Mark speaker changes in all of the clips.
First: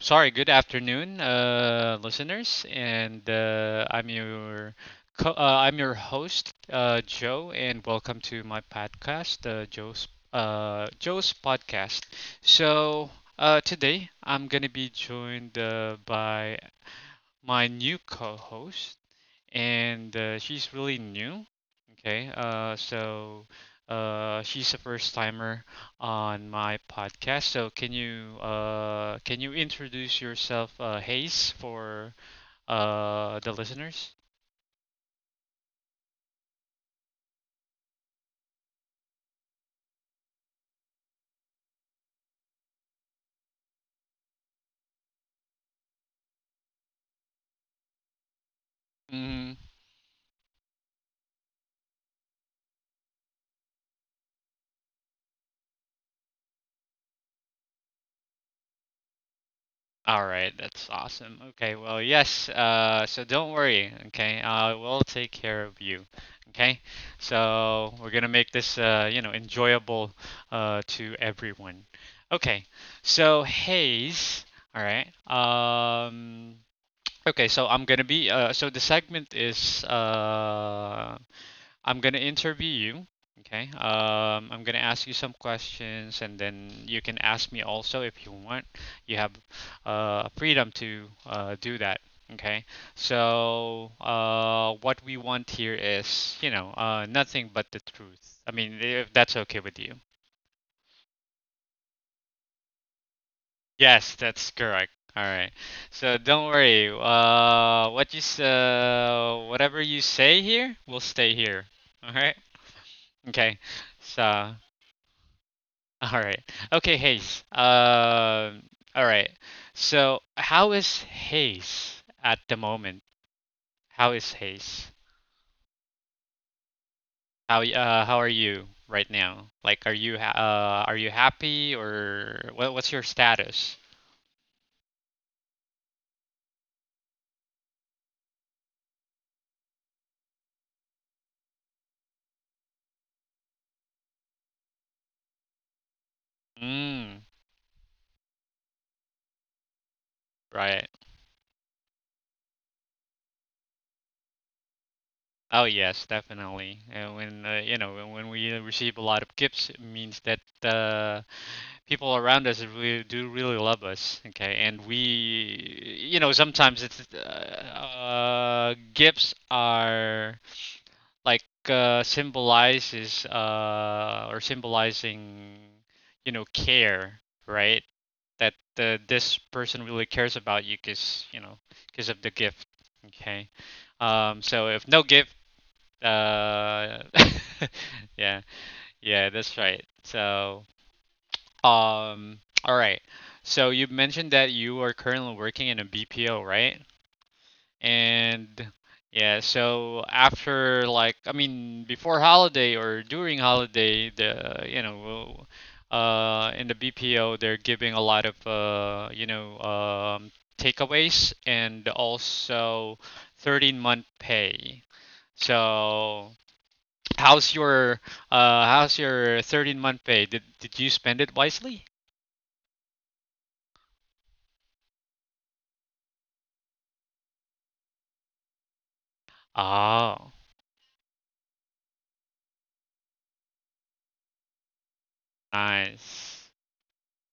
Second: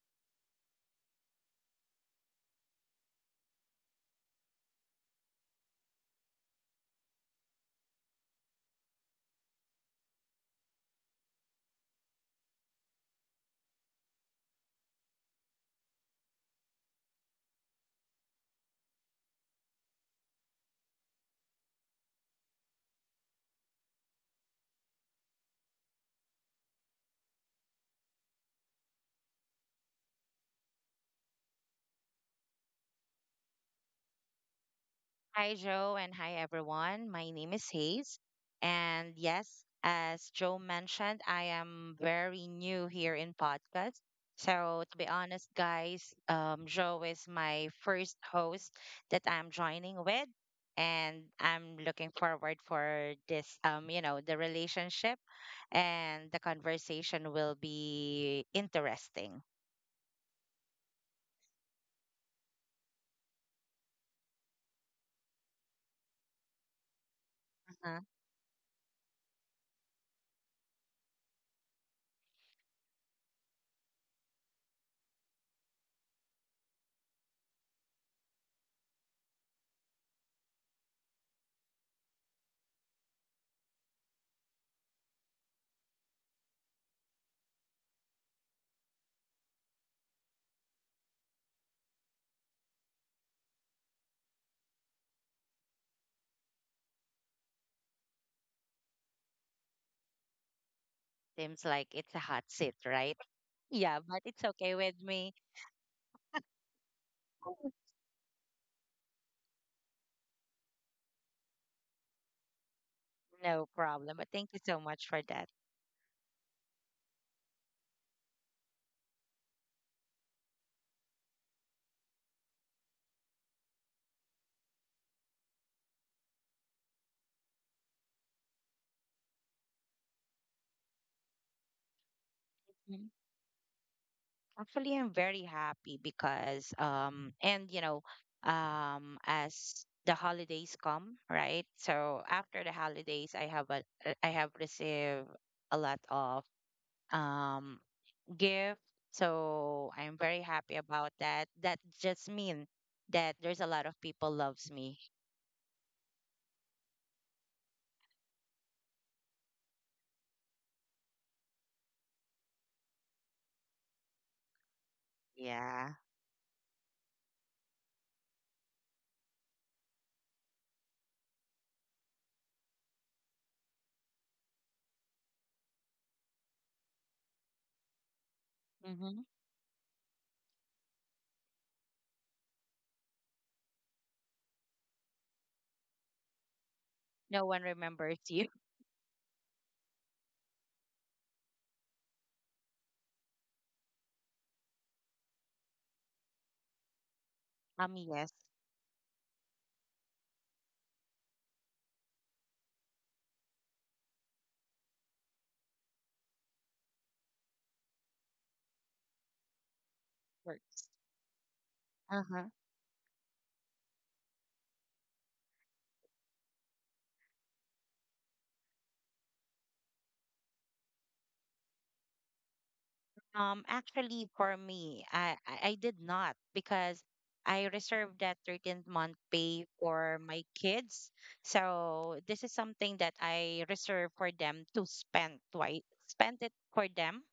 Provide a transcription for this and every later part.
Speaker 1: sorry, good afternoon, listeners. And I'm your I'm your host, Joe, and welcome to my podcast, Joe's podcast. So today I'm gonna be joined by my new co-host, and she's really new. Okay, she's a first timer on my podcast. So can you introduce yourself, Hayes, for the listeners?
Speaker 2: Hi, Joe, and hi, everyone. My name is Hayes. And yes, as Joe mentioned, I am very new here in podcast. So, to be honest, guys, Joe is my first host that I'm
Speaker 1: Mm,
Speaker 2: joining with. And I'm looking forward for this, the relationship and the conversation will be interesting.
Speaker 1: all right, that's awesome. Okay, well, yes. So don't worry. Okay, I will take care of you. Okay, so
Speaker 2: Uh-huh.
Speaker 1: we're gonna make this enjoyable to everyone. Okay, so Hayes. All right. Okay, so I'm gonna be so the segment is I'm gonna interview you. Okay, I'm gonna ask you some questions, and then you can ask me also if you want. You have freedom to do that. Okay, so what we want here is nothing but the truth. I mean, if that's okay with you.
Speaker 2: Seems like it's a hot seat, right? Yeah,
Speaker 1: Yes,
Speaker 2: but it's
Speaker 1: that's
Speaker 2: okay
Speaker 1: correct.
Speaker 2: with
Speaker 1: All
Speaker 2: me.
Speaker 1: right. So don't worry. Whatever you say here will stay here. All right. Okay.
Speaker 2: No problem.
Speaker 1: So
Speaker 2: But thank
Speaker 1: all
Speaker 2: you so much for that.
Speaker 1: right. Okay, Hayes. All right. So how is Hayes at the moment? How is Hayes? How are you right now? Like, are you are you happy or what's your
Speaker 2: Mm.
Speaker 1: status?
Speaker 2: Actually, I'm very happy because and as the holidays come, right? So after the holidays, I have received a lot of
Speaker 1: Mm.
Speaker 2: um gift. So I'm very happy
Speaker 1: Right.
Speaker 2: about that. That just mean that there's a lot of people loves me.
Speaker 1: Oh yes, definitely. And when you know when we receive a lot of gifts, it means that uh, people around us really do really love us. Okay, and
Speaker 2: Yeah.
Speaker 1: we sometimes it's gifts are like symbolizes or symbolizing, you know, care, right? That
Speaker 2: Mm-hmm.
Speaker 1: this person really cares about you, because because of the gift. Okay. So if no gift uh,
Speaker 2: No one remembers
Speaker 1: yeah,
Speaker 2: you.
Speaker 1: yeah, that's right. So, all right. So you mentioned that you are currently working in a BPO, right?
Speaker 2: Yes,
Speaker 1: And yeah, so after, like, I mean, before holiday or during holiday, in the BPO, they're giving a lot of,
Speaker 2: works.
Speaker 1: takeaways and
Speaker 2: Uh huh.
Speaker 1: also 13th month pay. So. How's your how's your 13th month pay? Did you spend it wisely?
Speaker 2: Actually, for me, I did not because I reserved that 13th month pay for
Speaker 1: Oh,
Speaker 2: my kids. So this is something that I reserve for them to spend twice, spend
Speaker 1: nice.
Speaker 2: it for them,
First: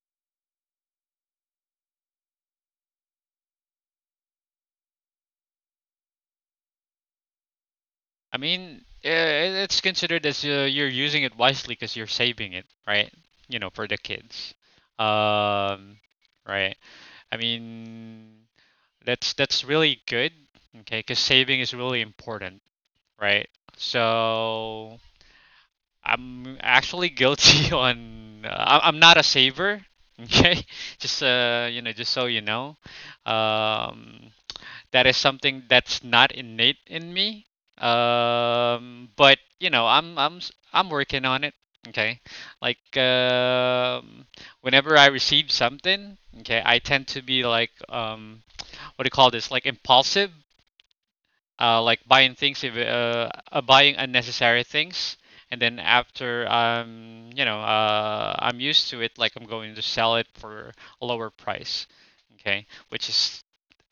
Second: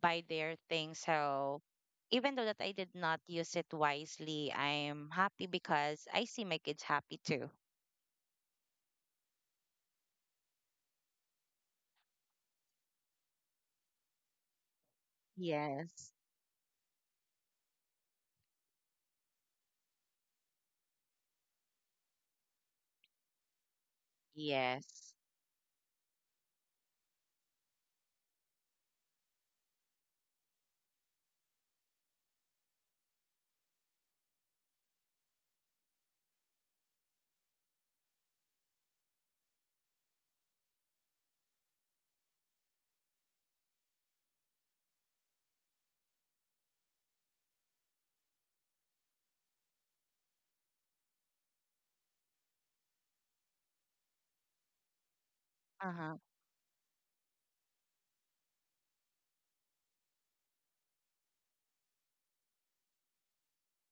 Speaker 2: buy their things. So even though that I did not use it wisely, I'm happy because I see my kids happy too.
Speaker 1: I mean, it's considered as you're using it wisely because you're saving it, right? You know, for the kids. Um,
Speaker 2: Yes.
Speaker 1: right. I mean, that's really good. Okay, because saving is really important, right? So
Speaker 2: Yes.
Speaker 1: I'm actually guilty on. I'm not a saver. Okay, just just so you know, um, that is something that's not innate in me. But you know, I'm working on it. Okay, like, whenever I receive something, okay, I tend to be like, what do you call this? Like impulsive, like buying things if buying unnecessary things, and then
Speaker 2: Uh-huh.
Speaker 1: after, um, I'm used to it, like I'm going to sell it for a lower price, okay, which is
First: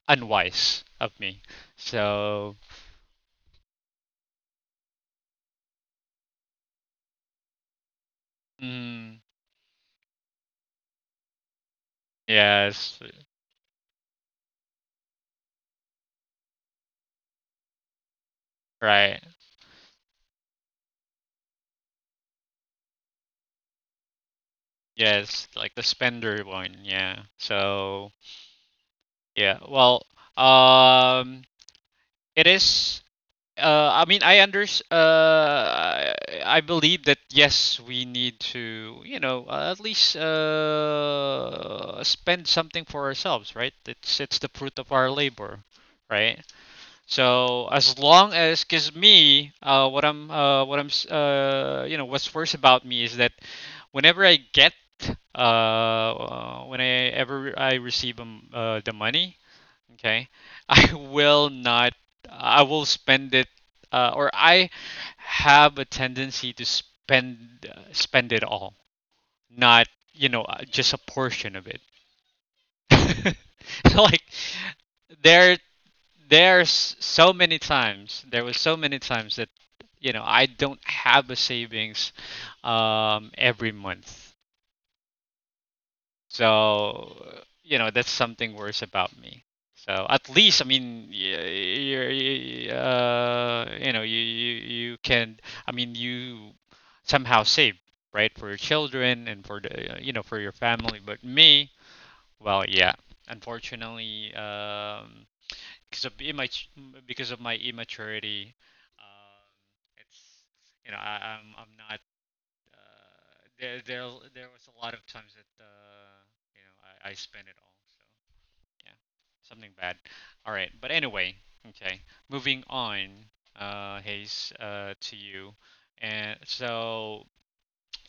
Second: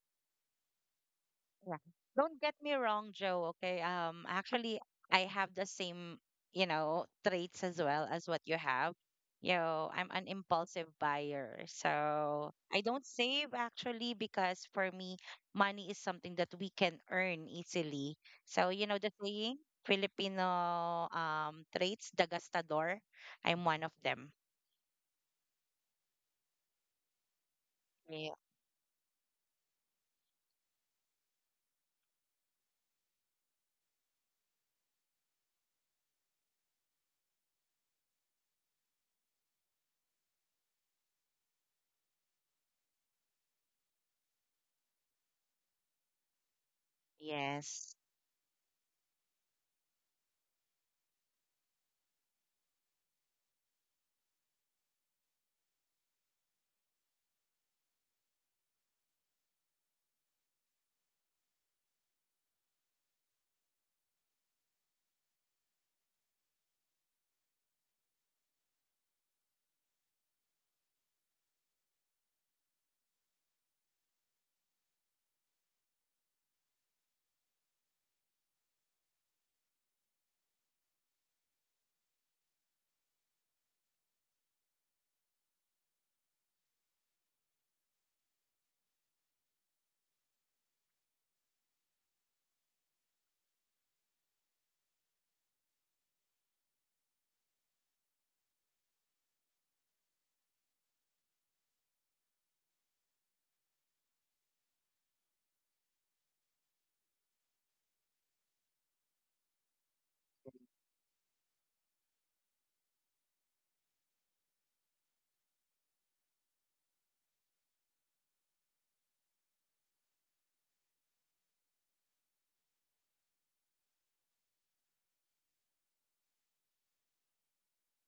Speaker 1: unwise of me.
Speaker 2: Yeah. Don't get
Speaker 1: So
Speaker 2: me wrong, Joe, okay? Actually, I have the same, traits as well as what you have.
Speaker 1: mm,
Speaker 2: I'm an impulsive buyer. So I
Speaker 1: yes,
Speaker 2: don't save actually because for me, money is something that we can earn easily. So, the
Speaker 1: right,
Speaker 2: saying, Filipino traits, the gastador, I'm one of them.
Speaker 1: yes, like the spender one, yeah. So
Speaker 2: Yeah.
Speaker 1: yeah, well, um, it is uh, I mean, I under, uh, I believe that, yes, we need to, you know, at least spend something for ourselves, right? It's the fruit of our labor, right? So
Speaker 2: Yes.
Speaker 1: as long as, cause me, you know, what's worse about me is that whenever I get, whenever I receive, the money, okay. I will not, I will spend it, or I have a tendency to spend spend it all, not, you know, just a portion of it. Like there there was so many times that, you know, I don't have a savings every month. So, you know, that's something worse about me. So at least, I mean, you know, you can, I mean, you somehow save, right, for your children and for the, you know, for your family. But me, well, yeah, unfortunately, because of immat- because of my immaturity, um, it's, you know, I'm not uh, there there there was a lot of times that, you know I spent it all. So yeah, something bad. All right, but anyway, okay. Moving on, Hayes, to you. And so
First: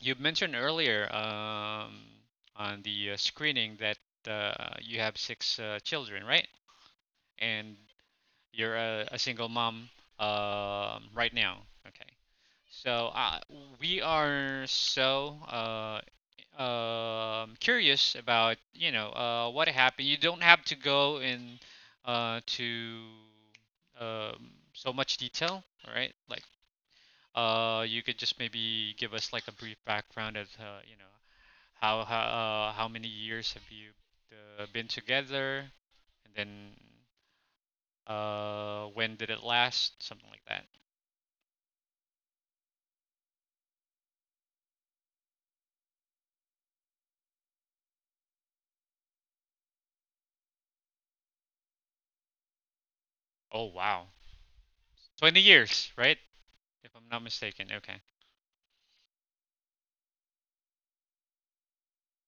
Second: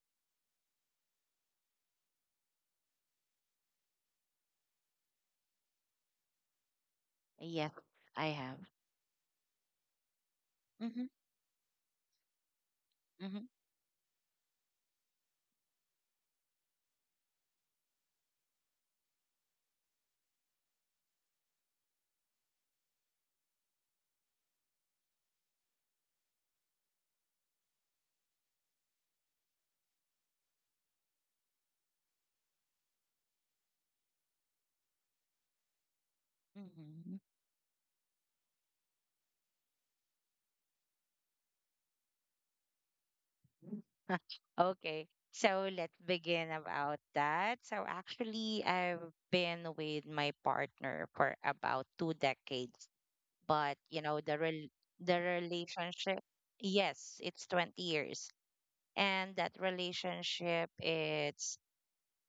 Speaker 1: you mentioned earlier, on the screening that you have six children, right?
Speaker 2: Yes,
Speaker 1: And
Speaker 2: I have.
Speaker 1: you're a single mom
Speaker 2: Mm-hmm.
Speaker 1: right now. Okay. So
Speaker 2: Mm-hmm.
Speaker 1: we are so um, curious about, you know, what happened. You don't have to go in to so much detail, right? Like you could just maybe give us like a brief background of, you know, how many years have you been together, and then
Speaker 2: Mm-hmm.
Speaker 1: when did it last? Something like that.
Speaker 2: Okay, so let's begin about that. So actually, I've been with my partner for about 2 decades,
Speaker 1: Oh
Speaker 2: but
Speaker 1: wow,
Speaker 2: the rel
Speaker 1: 20
Speaker 2: the
Speaker 1: years, right?
Speaker 2: relationship,
Speaker 1: If I'm
Speaker 2: yes,
Speaker 1: not
Speaker 2: it's
Speaker 1: mistaken.
Speaker 2: 20
Speaker 1: Okay.
Speaker 2: years. And that relationship, it's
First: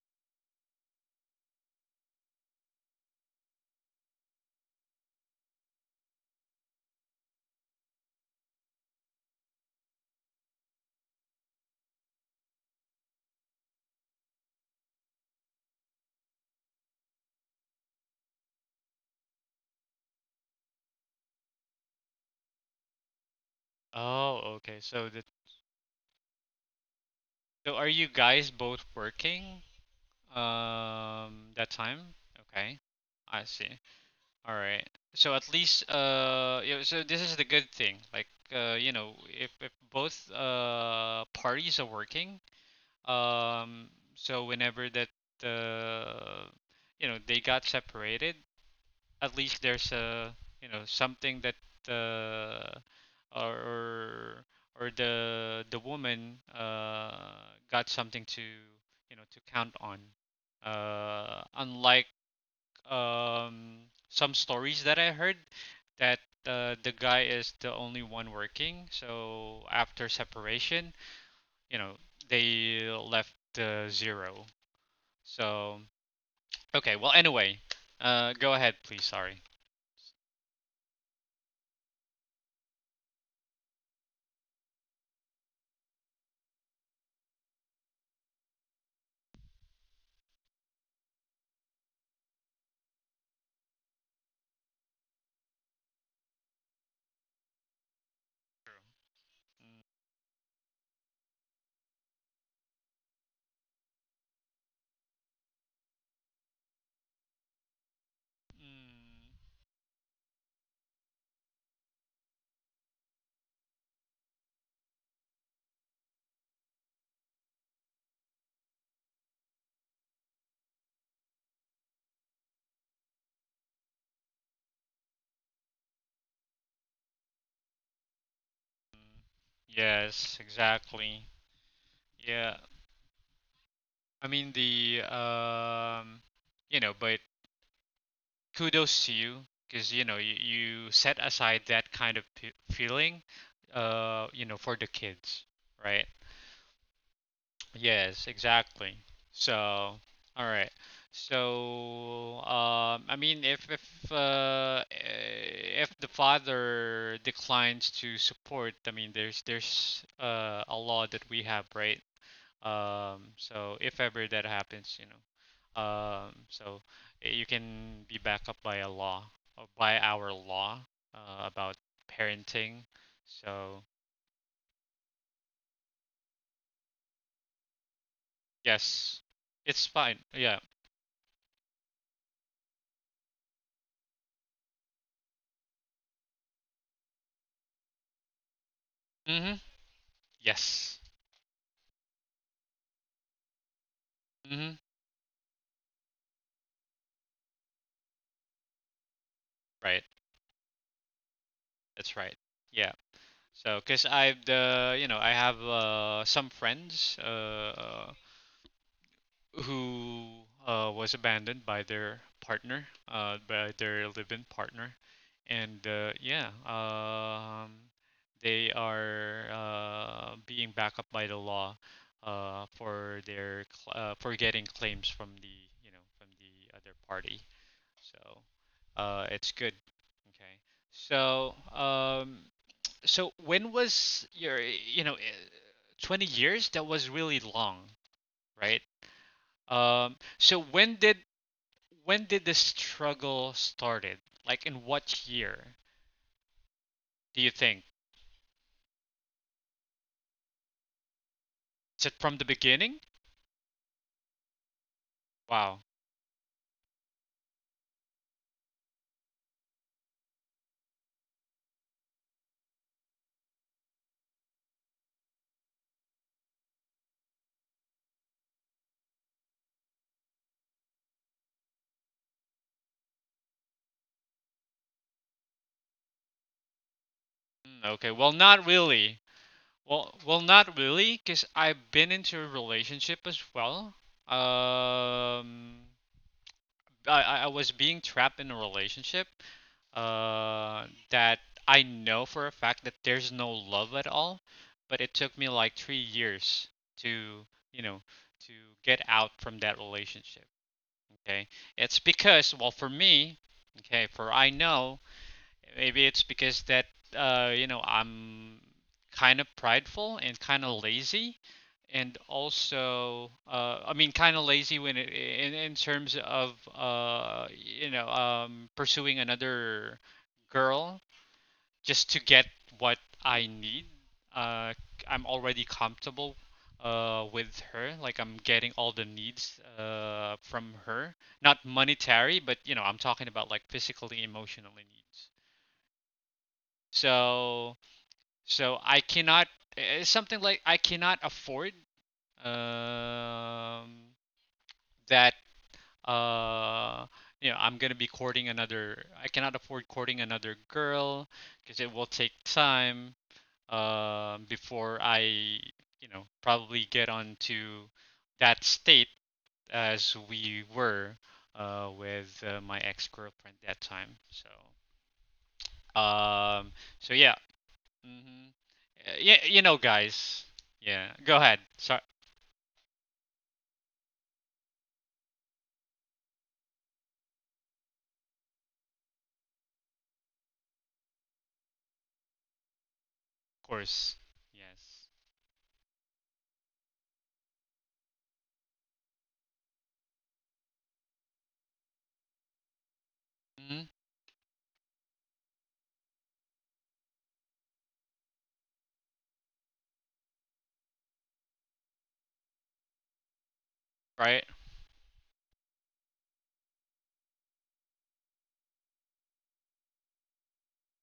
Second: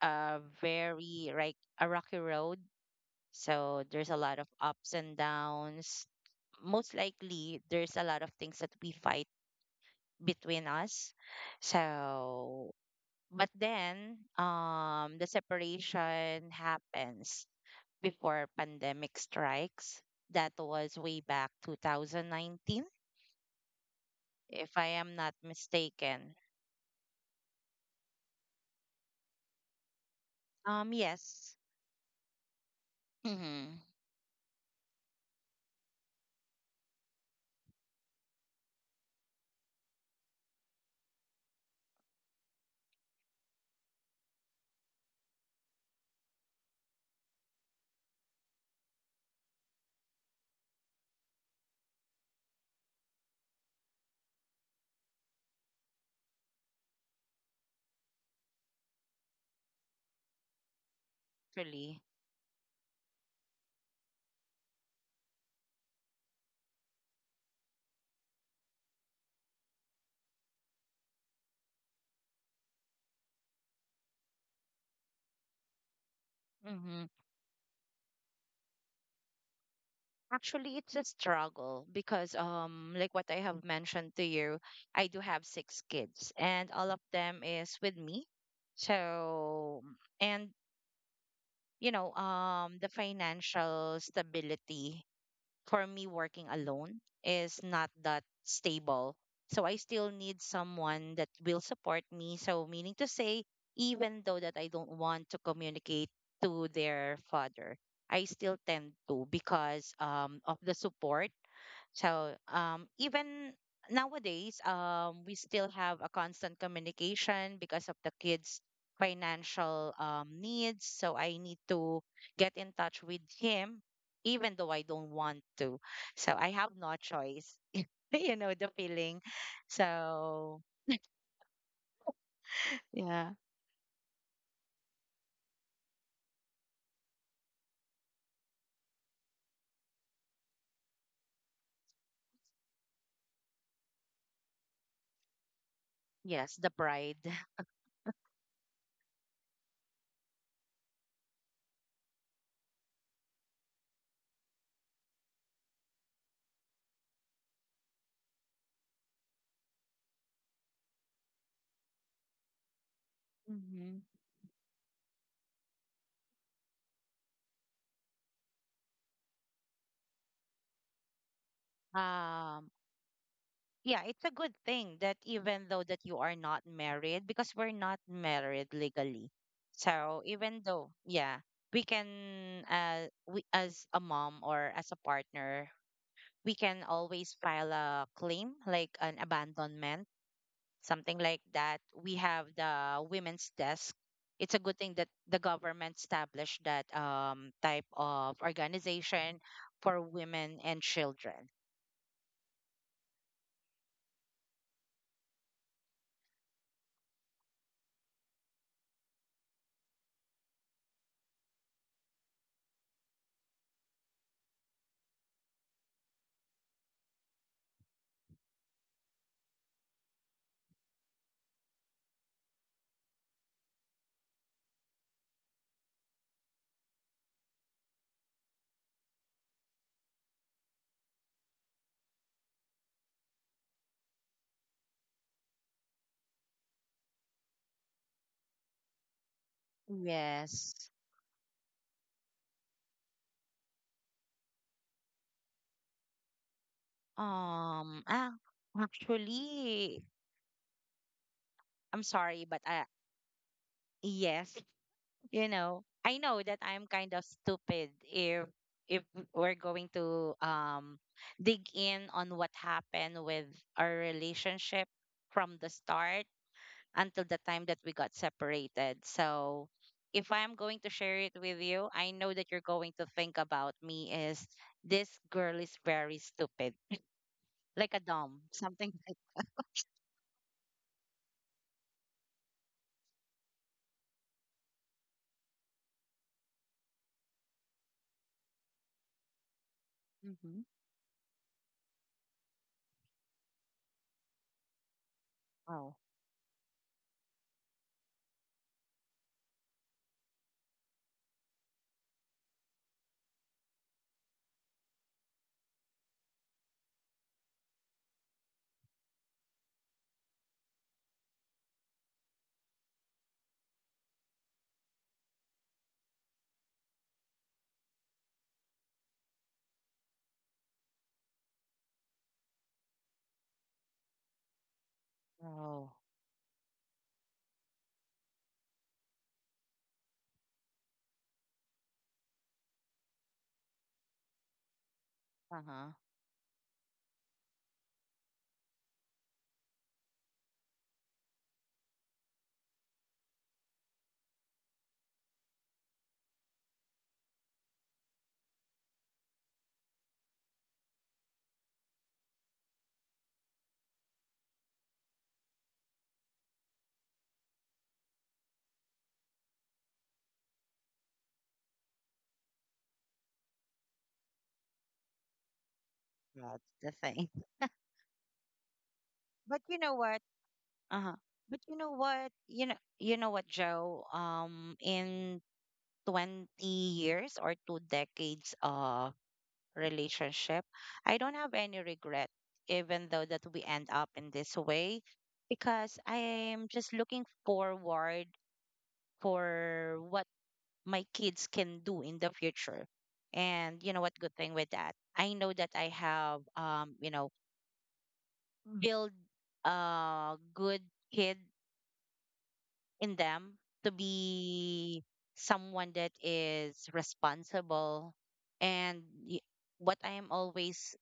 Speaker 2: a very like a rocky road. So there's a lot of ups and downs. Most likely, there's a lot of things that we fight between us. So but then the separation happens before pandemic strikes. That was way back 2019,
Speaker 1: Oh,
Speaker 2: if
Speaker 1: okay.
Speaker 2: I am not mistaken.
Speaker 1: So are you guys both working
Speaker 2: Um, yes.
Speaker 1: that time? Okay. I see.
Speaker 2: Mm-hmm.
Speaker 1: All right. So at least yeah, so this is the good thing. Like if both parties are working, um, so whenever that, uh they got separated, at least there's a, you know, something that, uh, or or or the woman, got something to, you know, to count on.
Speaker 2: Really.
Speaker 1: Unlike, um, some stories that I heard that, the guy is the only one working, so after separation, you know, they left, zero. So okay,
Speaker 2: Mm-hmm.
Speaker 1: well anyway, go ahead please. Sorry.
Speaker 2: Actually, it's a struggle because, like what I have mentioned to you, I do have six kids, and all of them is with me. So, and the financial stability for me working alone is not that stable. So I still need someone that will support me. So meaning to say, even though that I don't want to communicate to their father, I still tend to
Speaker 1: Mm.
Speaker 2: because of the support, so even nowadays, we still have a constant communication because of the kids' financial needs. So I need to get in touch with him, even though I don't want to. So I have no choice. You know the feeling.
Speaker 1: Mm, yes,
Speaker 2: So,
Speaker 1: exactly. Yeah.
Speaker 2: yeah.
Speaker 1: I mean the um, you know, but kudos to you because you know you, you set aside that kind of p feeling, you know, for the kids, right?
Speaker 2: Yes, the pride.
Speaker 1: Yes, exactly. So, all right. So, um, I mean if if the father declines to support, I mean there's a law that we have, right? So if
Speaker 2: Mm-hmm.
Speaker 1: ever that happens, you know, so you can be backed up by a law, or by our law about
Speaker 2: Um,
Speaker 1: parenting. So
Speaker 2: yeah, it's a good thing that even though that you are not married, because we're not married
Speaker 1: yes,
Speaker 2: legally.
Speaker 1: it's fine.
Speaker 2: So
Speaker 1: Yeah.
Speaker 2: even though, yeah, we can we as a mom or as a partner, we can always file a claim like an
Speaker 1: Mm-hmm.
Speaker 2: abandonment,
Speaker 1: Yes.
Speaker 2: something like that. We have the women's desk. It's a
Speaker 1: Mm-hmm.
Speaker 2: good thing that the government established that type of organization for
Speaker 1: Right.
Speaker 2: women and children.
Speaker 1: That's right. Yeah. So, cause I've the you know I have some friends who was abandoned by their partner, by their live-in partner, and yeah, they are being backed up by the law for getting claims from the, you know, from the other party. So it's good. Okay. So so when was your, you know, 20 years? That was really long, right? So
Speaker 2: Yes.
Speaker 1: when did the struggle started? Like in what year do you think?
Speaker 2: Um, ah, actually, I'm
Speaker 1: Is it from the
Speaker 2: sorry, but I
Speaker 1: beginning?
Speaker 2: yes,
Speaker 1: Wow.
Speaker 2: I know that I'm kind of stupid if we're going to dig in on what happened with our relationship from the start until the time that we got separated. So, if I'm going to share it with you, I know that you're going to think about me is this girl is very stupid,
Speaker 1: Mm,
Speaker 2: like a
Speaker 1: okay. Well,
Speaker 2: dumb,
Speaker 1: not
Speaker 2: something.
Speaker 1: really. Well, well, not really, because I've been into a relationship as well. Um, I was being trapped in a relationship,
Speaker 2: Hmm.
Speaker 1: that I know for a fact that there's no love at all, but it took me like
Speaker 2: Oh,
Speaker 1: 3 years to, you know, to get out from that relationship. Okay. It's because, well, for me, okay, for I know, maybe it's because that, you know, I'm kind of prideful and kind of lazy, and also, I mean kind of lazy when it, in terms of, you know, pursuing another girl just to get what I need. Uh, I'm already
Speaker 2: oh.
Speaker 1: comfortable with her. Like I'm getting all the needs from her, not monetary, but you know, I'm talking about like physically, emotionally needs.
Speaker 2: Uh-huh.
Speaker 1: So so I cannot, it's something like I cannot afford um that, uh I cannot afford courting another girl because it will take time before I, you know, probably get onto that state as we were, with my ex girlfriend that time. So
Speaker 2: That's
Speaker 1: um
Speaker 2: the
Speaker 1: so
Speaker 2: thing.
Speaker 1: yeah. Mhm. Yeah, you
Speaker 2: But you
Speaker 1: know,
Speaker 2: know what?
Speaker 1: guys. Yeah,
Speaker 2: Uh-huh.
Speaker 1: go ahead.
Speaker 2: But you
Speaker 1: So,
Speaker 2: know
Speaker 1: of
Speaker 2: what? You know what, Joe? In 20 years or 2 decades relationship, I don't have any regret even though that we end up
Speaker 1: course.
Speaker 2: in this way,
Speaker 1: Yes.
Speaker 2: because I am just looking forward for what my kids can do in the future. And
Speaker 1: Mhm.
Speaker 2: you know what good thing with that? I know that I have build a good kid in them to
Speaker 1: Right.
Speaker 2: be someone that is responsible, and y- what I am always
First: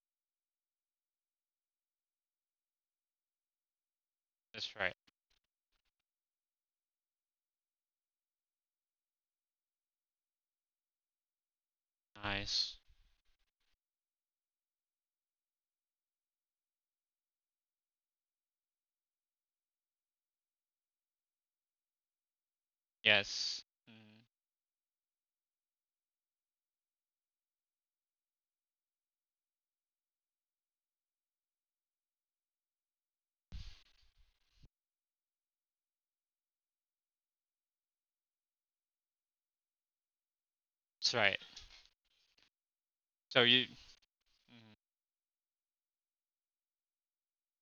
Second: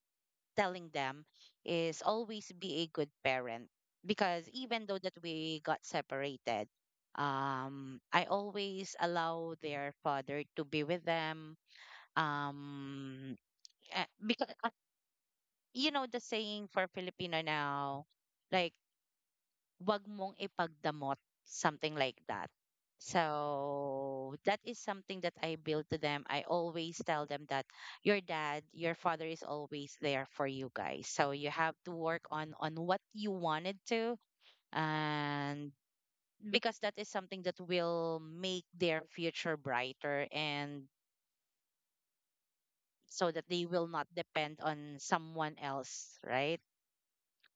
Speaker 2: telling them is always be a good parent, because
Speaker 1: That's
Speaker 2: even
Speaker 1: right.
Speaker 2: though that we got separated, I always allow their father to be with them,
Speaker 1: Nice.
Speaker 2: um because you know the saying for Filipino now, like wag mong ipagdamot, something like that.
Speaker 1: Yes. Mhm.
Speaker 2: So that is something that I build to them. I always tell them that your dad, your father is always there for you guys. So you have to work on what you wanted to, and because that is something that will make their future brighter and
Speaker 1: That's right.
Speaker 2: so
Speaker 1: So
Speaker 2: that
Speaker 1: you.
Speaker 2: they will not depend
Speaker 1: Mhm.
Speaker 2: on someone else, right?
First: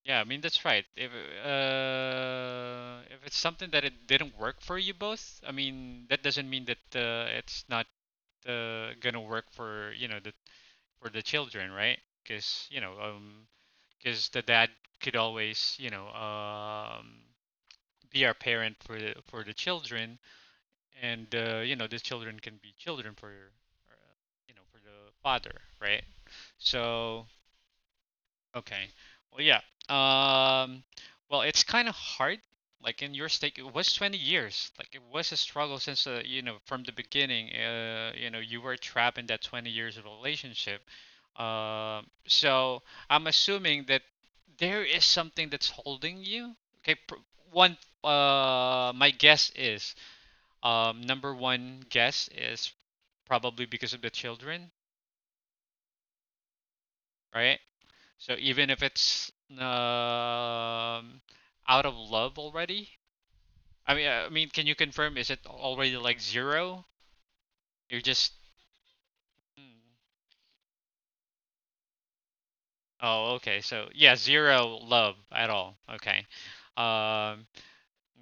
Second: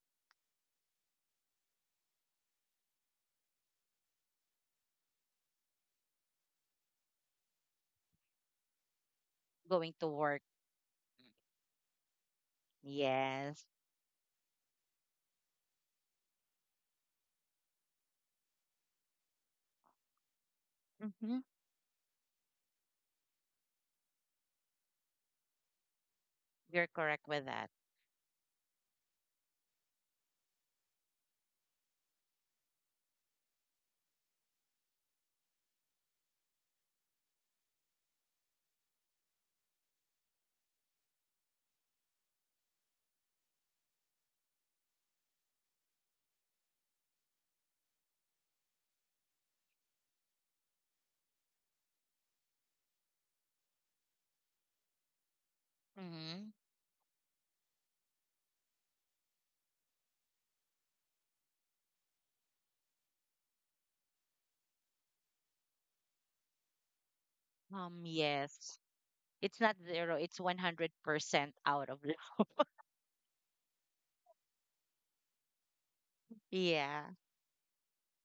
Speaker 1: Yeah, I mean that's right. If it's something that it didn't work for you both, I mean that doesn't mean that it's not gonna work
Speaker 2: Going
Speaker 1: for,
Speaker 2: to
Speaker 1: you know, the
Speaker 2: work.
Speaker 1: for the children, right? Because you know
Speaker 2: Yes.
Speaker 1: because the dad could always, you know, um, be our parent for the children, and,
Speaker 2: Hmm.
Speaker 1: you know, the children can be children for, you know, for the father, right?
Speaker 2: You're correct
Speaker 1: So
Speaker 2: with that.
Speaker 1: okay. Well, yeah. Um, well, it's kind of hard. Like in your stake, it was 20 years. Like it was a struggle since, you know, from the beginning. You know, you were trapped in that 20 years of relationship. So I'm assuming that there is something that's holding you. Okay. One. My guess is, number one guess is probably because of the children,
Speaker 2: Mhm.
Speaker 1: right? So even if it's out of love already, I mean, can you confirm? Is it already like zero?
Speaker 2: Um,
Speaker 1: You're just.
Speaker 2: yes. It's not zero,
Speaker 1: Mm.
Speaker 2: it's 100% out of love.
Speaker 1: Oh, okay. So yeah, zero love at all. Okay.
Speaker 2: Yeah.
Speaker 1: Um.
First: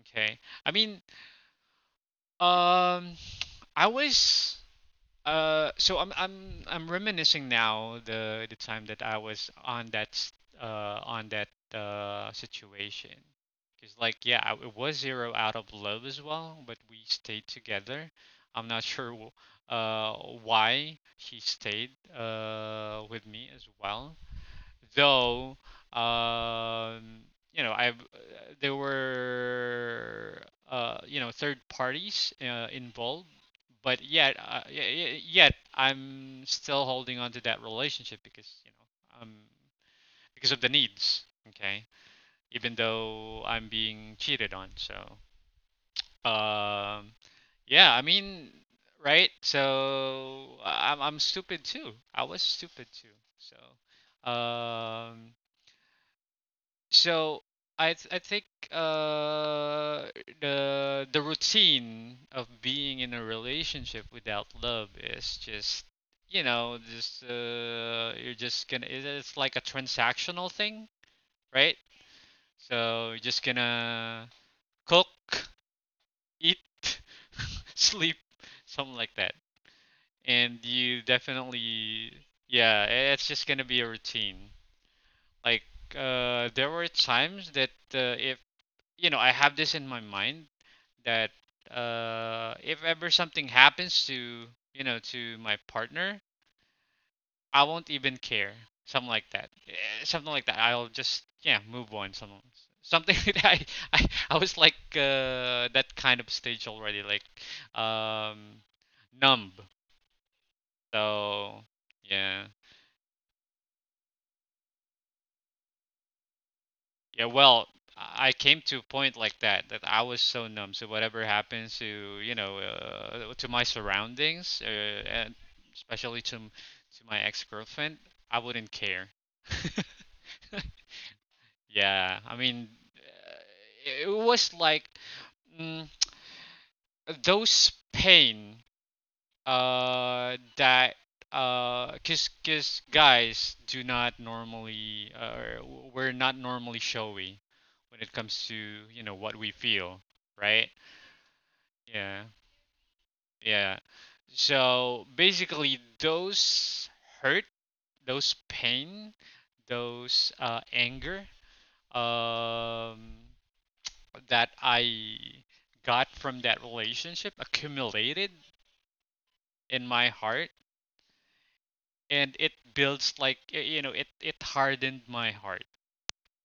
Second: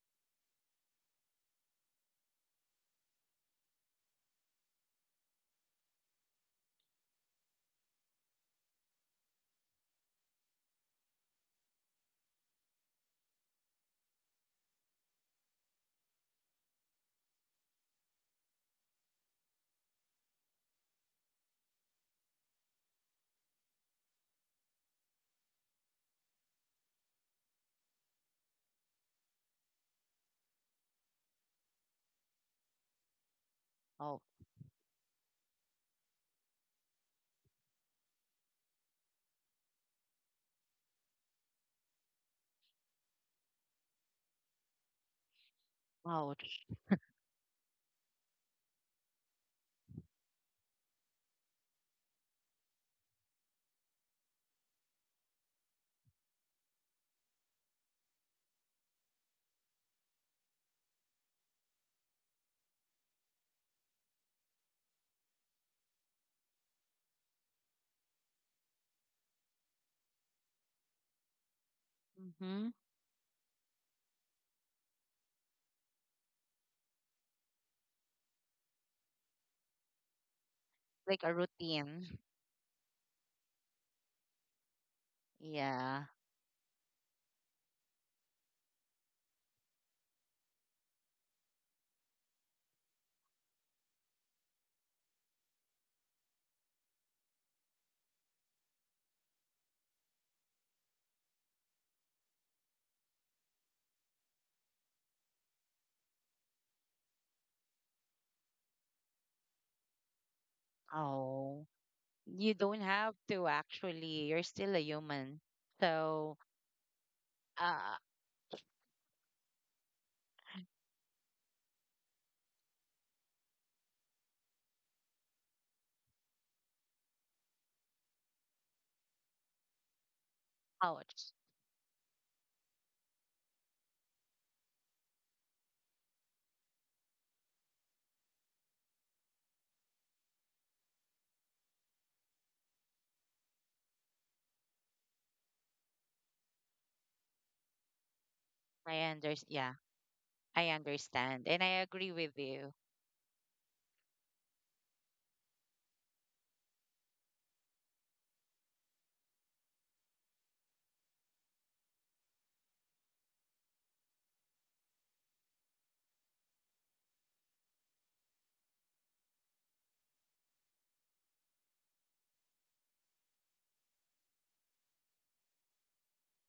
Speaker 1: Okay. I mean, um, I was So I'm reminiscing now the time that I was on uh on that situation. Because like yeah, it was zero out of love as well, but we stayed together. I'm not sure uh why she stayed with me as well though um you know I've there were you know third parties involved but
Speaker 2: Oh,
Speaker 1: yet yet I'm still holding on to that relationship because you know because of the needs. Okay. Even though I'm being cheated on. So
Speaker 2: ouch.
Speaker 1: um yeah, I mean, right, so I'm stupid too, I was stupid too. So um So I think uh the routine of being in a relationship without love is just you know just you're just gonna it's like a transactional thing, right?
Speaker 2: Mm-hmm.
Speaker 1: So you're just gonna cook, eat, sleep, something like that. And you
Speaker 2: Like a
Speaker 1: definitely
Speaker 2: routine.
Speaker 1: yeah, it's just gonna be a routine. Like
Speaker 2: Yeah.
Speaker 1: there were times that if you know, I have this in my mind that if ever something happens to you know to my partner, I won't even care. Something like that. Something like that. I'll just yeah move on. Something that I, I was like that kind of stage already, like um, numb. So
Speaker 2: Oh,
Speaker 1: yeah.
Speaker 2: you don't have to actually. You're still a human. So,
Speaker 1: Yeah, well,
Speaker 2: uh,
Speaker 1: I came to a point like that that I was so numb. So whatever happens to you know to my surroundings, and especially to to my ex girlfriend, I wouldn't care.
Speaker 2: ouch.
Speaker 1: Yeah, I mean, it was like mm, those pain that cause, 'cause guys do not normally or we're not normally showy when it comes to
Speaker 2: I
Speaker 1: you know
Speaker 2: under
Speaker 1: what we
Speaker 2: Yeah,
Speaker 1: feel,
Speaker 2: I
Speaker 1: right?
Speaker 2: understand. And I agree
Speaker 1: Yeah,
Speaker 2: with you.
Speaker 1: yeah. So basically those hurt, those pain, those anger um that I got from that relationship accumulated in my heart, and it builds, like, you know, it hardened my heart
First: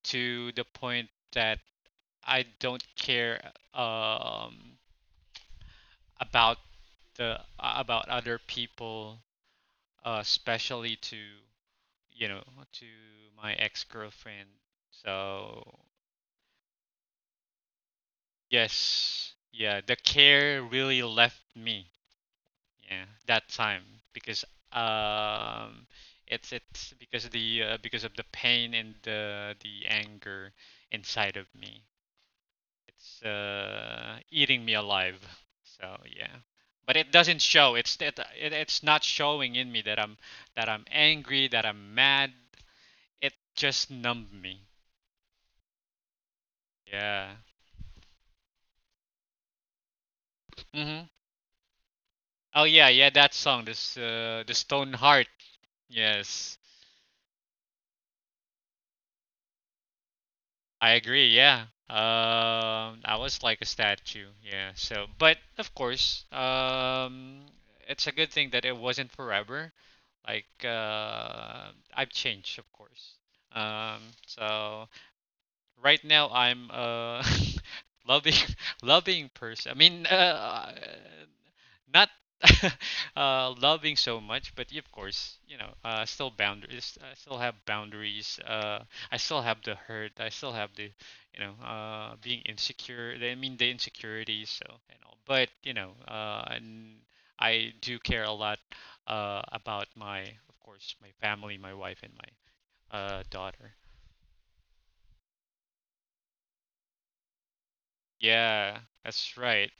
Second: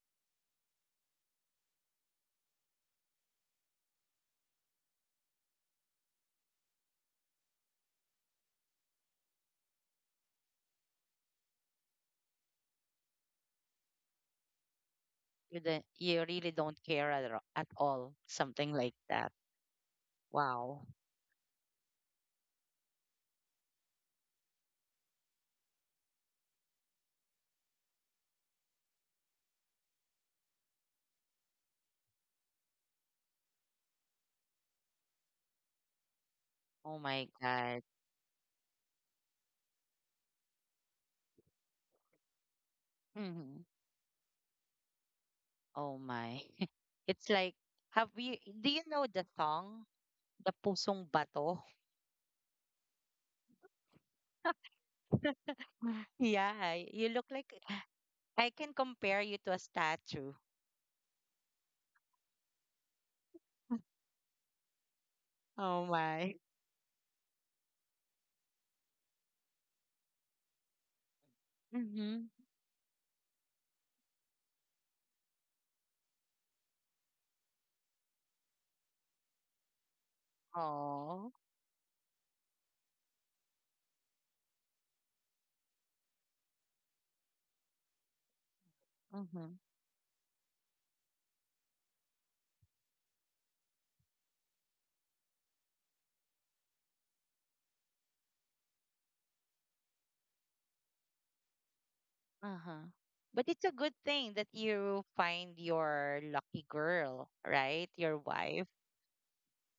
Speaker 1: to the point that I don't care um about the about other people especially to you know to my ex-girlfriend.
Speaker 2: You
Speaker 1: So
Speaker 2: don't, you really don't care at all. Something like that.
Speaker 1: yes, yeah, the care
Speaker 2: Wow.
Speaker 1: really left me. Yeah, that time because um, it's because of the pain and the anger inside of me. It's eating me alive. So yeah, but
Speaker 2: Oh
Speaker 1: it
Speaker 2: my
Speaker 1: doesn't show.
Speaker 2: God.
Speaker 1: It's not showing in me that I'm angry, that I'm mad. It
Speaker 2: Hmm.
Speaker 1: just numbed me.
Speaker 2: Oh my. It's
Speaker 1: Yeah.
Speaker 2: like, have you, do you know the song, The
Speaker 1: Mhm.
Speaker 2: Pusong Bato?
Speaker 1: Oh yeah, yeah. That song, this the Stone Heart. Yes.
Speaker 2: Yeah, you look like, I can compare you to a statue.
Speaker 1: I agree, yeah. I was like a statue, yeah. So, but of
Speaker 2: Oh
Speaker 1: course,
Speaker 2: my.
Speaker 1: it's a good thing that it wasn't forever. Like, I've
Speaker 2: Mm-hmm.
Speaker 1: changed, of course. Um, so right now I'm a loving, loving person. I mean,
Speaker 2: Oh.
Speaker 1: not loving so much, but of course, you know, still boundaries. I still have boundaries. I still
Speaker 2: Mm-hmm.
Speaker 1: have the hurt. I still have the, you know, being insecure. I mean, the insecurities. So and all. But you know, and I do care a lot about my, of course, my family, my wife, and
Speaker 2: Uh-huh.
Speaker 1: my
Speaker 2: But it's
Speaker 1: daughter.
Speaker 2: a good thing that you find your lucky girl, right? Your wife.
Speaker 1: Yeah, that's right.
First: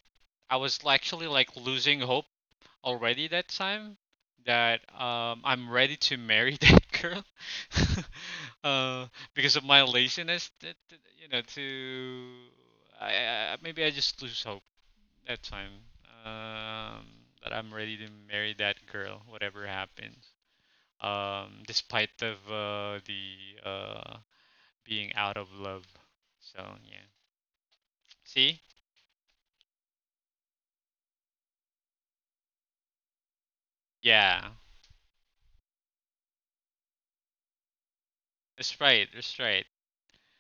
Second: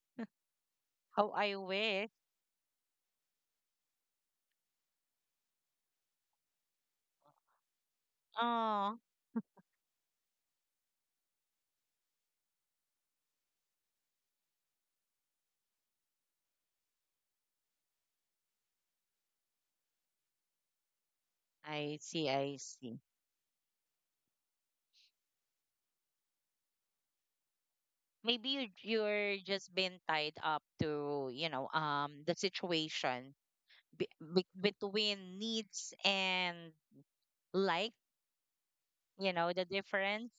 Speaker 1: I was actually
Speaker 2: How I
Speaker 1: like losing
Speaker 2: wish.
Speaker 1: hope already that time that I'm ready to marry that girl
Speaker 2: Oh,
Speaker 1: uh, because of my laziness. That, that, you know, to I maybe I just lose hope that time um, that I'm ready to marry that girl, whatever happens.
Speaker 2: I
Speaker 1: Despite
Speaker 2: see,
Speaker 1: of
Speaker 2: I see.
Speaker 1: the being out of love. So yeah,
Speaker 2: Maybe
Speaker 1: see,
Speaker 2: you're just been tied up to, the situation
Speaker 1: yeah,
Speaker 2: between needs and, like,
Speaker 1: that's right, that's
Speaker 2: the
Speaker 1: right.
Speaker 2: difference.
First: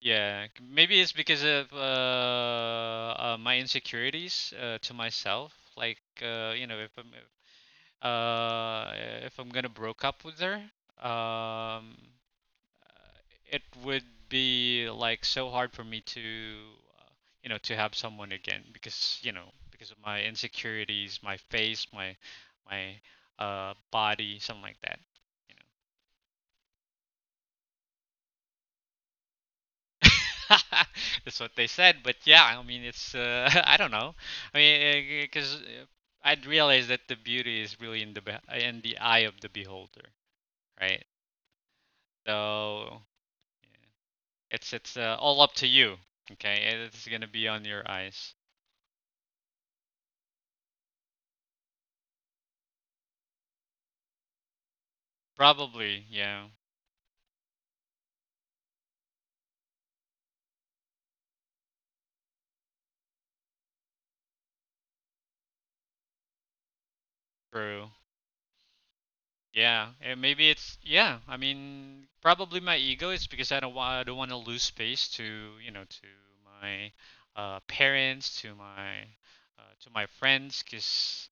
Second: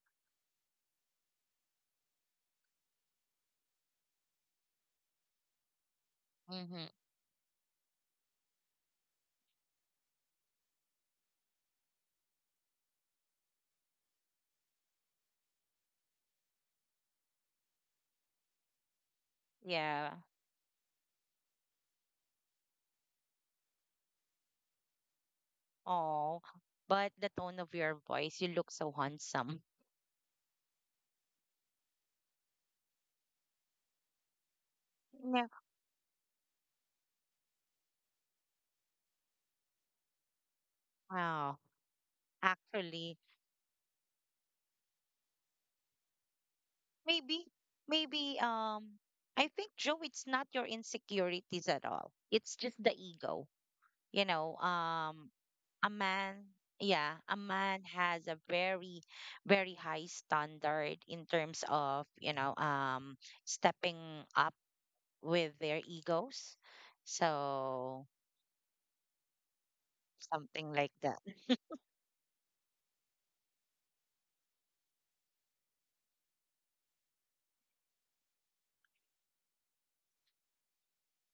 Speaker 1: Yeah, maybe it's because of my insecurities to myself. Like you know,
Speaker 2: Hmm.
Speaker 1: uh uh, if I'm gonna broke up with her, um, it would be like so hard for me to uh, you know to have someone again because you know because of
Speaker 2: Yeah.
Speaker 1: my insecurities, my face, my body, something like that.
Speaker 2: Oh, but the tone of your voice, you look so handsome.
Speaker 1: That's what they said, but yeah, I mean, it's I don't know. I mean,
Speaker 2: No.
Speaker 1: because I'd realize that the beauty is really in in the eye of the beholder, right?
Speaker 2: Wow.
Speaker 1: So
Speaker 2: Actually,
Speaker 1: yeah, it's all up to you. Okay, it's gonna
Speaker 2: maybe,
Speaker 1: be on your eyes,
Speaker 2: maybe, I think, Joe, it's not your insecurities at all. It's just the ego. you know um a
Speaker 1: probably.
Speaker 2: man
Speaker 1: Yeah,
Speaker 2: yeah a man has a very very high standard in terms of, stepping up with their egos,
Speaker 1: true.
Speaker 2: so
Speaker 1: Yeah, and maybe
Speaker 2: something
Speaker 1: it's
Speaker 2: like that.
Speaker 1: yeah. I mean, probably my ego is because I don't want to lose space to you know to my parents, to my friends, because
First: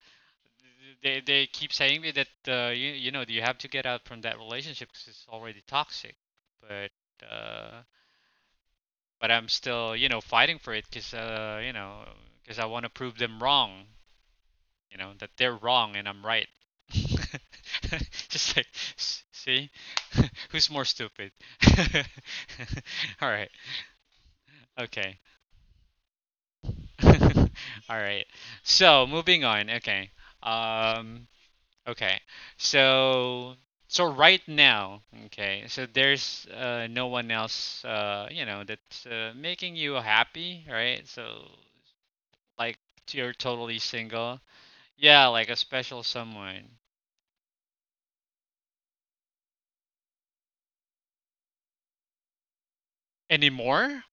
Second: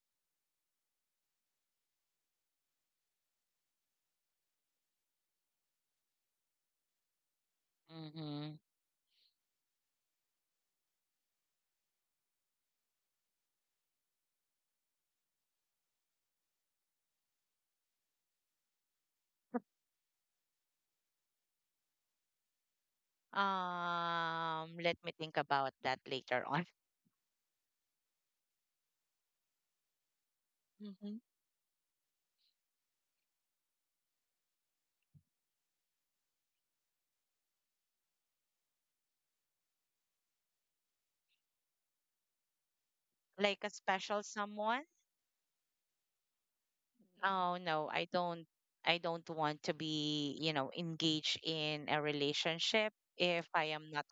Speaker 1: they keep saying me that you know you have to get out from that relationship because it's already toxic. But uh,
Speaker 2: hmm
Speaker 1: but I'm still you know fighting for it because you know because I want to prove them wrong, you know, that they're wrong and I'm right. Just like see who's more stupid. All right.
Speaker 2: Let me
Speaker 1: Okay.
Speaker 2: think about that later on.
Speaker 1: All right. So, moving on. Okay.
Speaker 2: hmm
Speaker 1: Um okay. So so right now, okay. So there's no one else you know that's making you happy, right? So like you're
Speaker 2: like a
Speaker 1: totally
Speaker 2: special
Speaker 1: single.
Speaker 2: someone.
Speaker 1: Yeah, like a special someone.
Speaker 2: Oh no, I don't want to be engaged in a relationship if I am
Speaker 1: Anymore?
Speaker 2: not.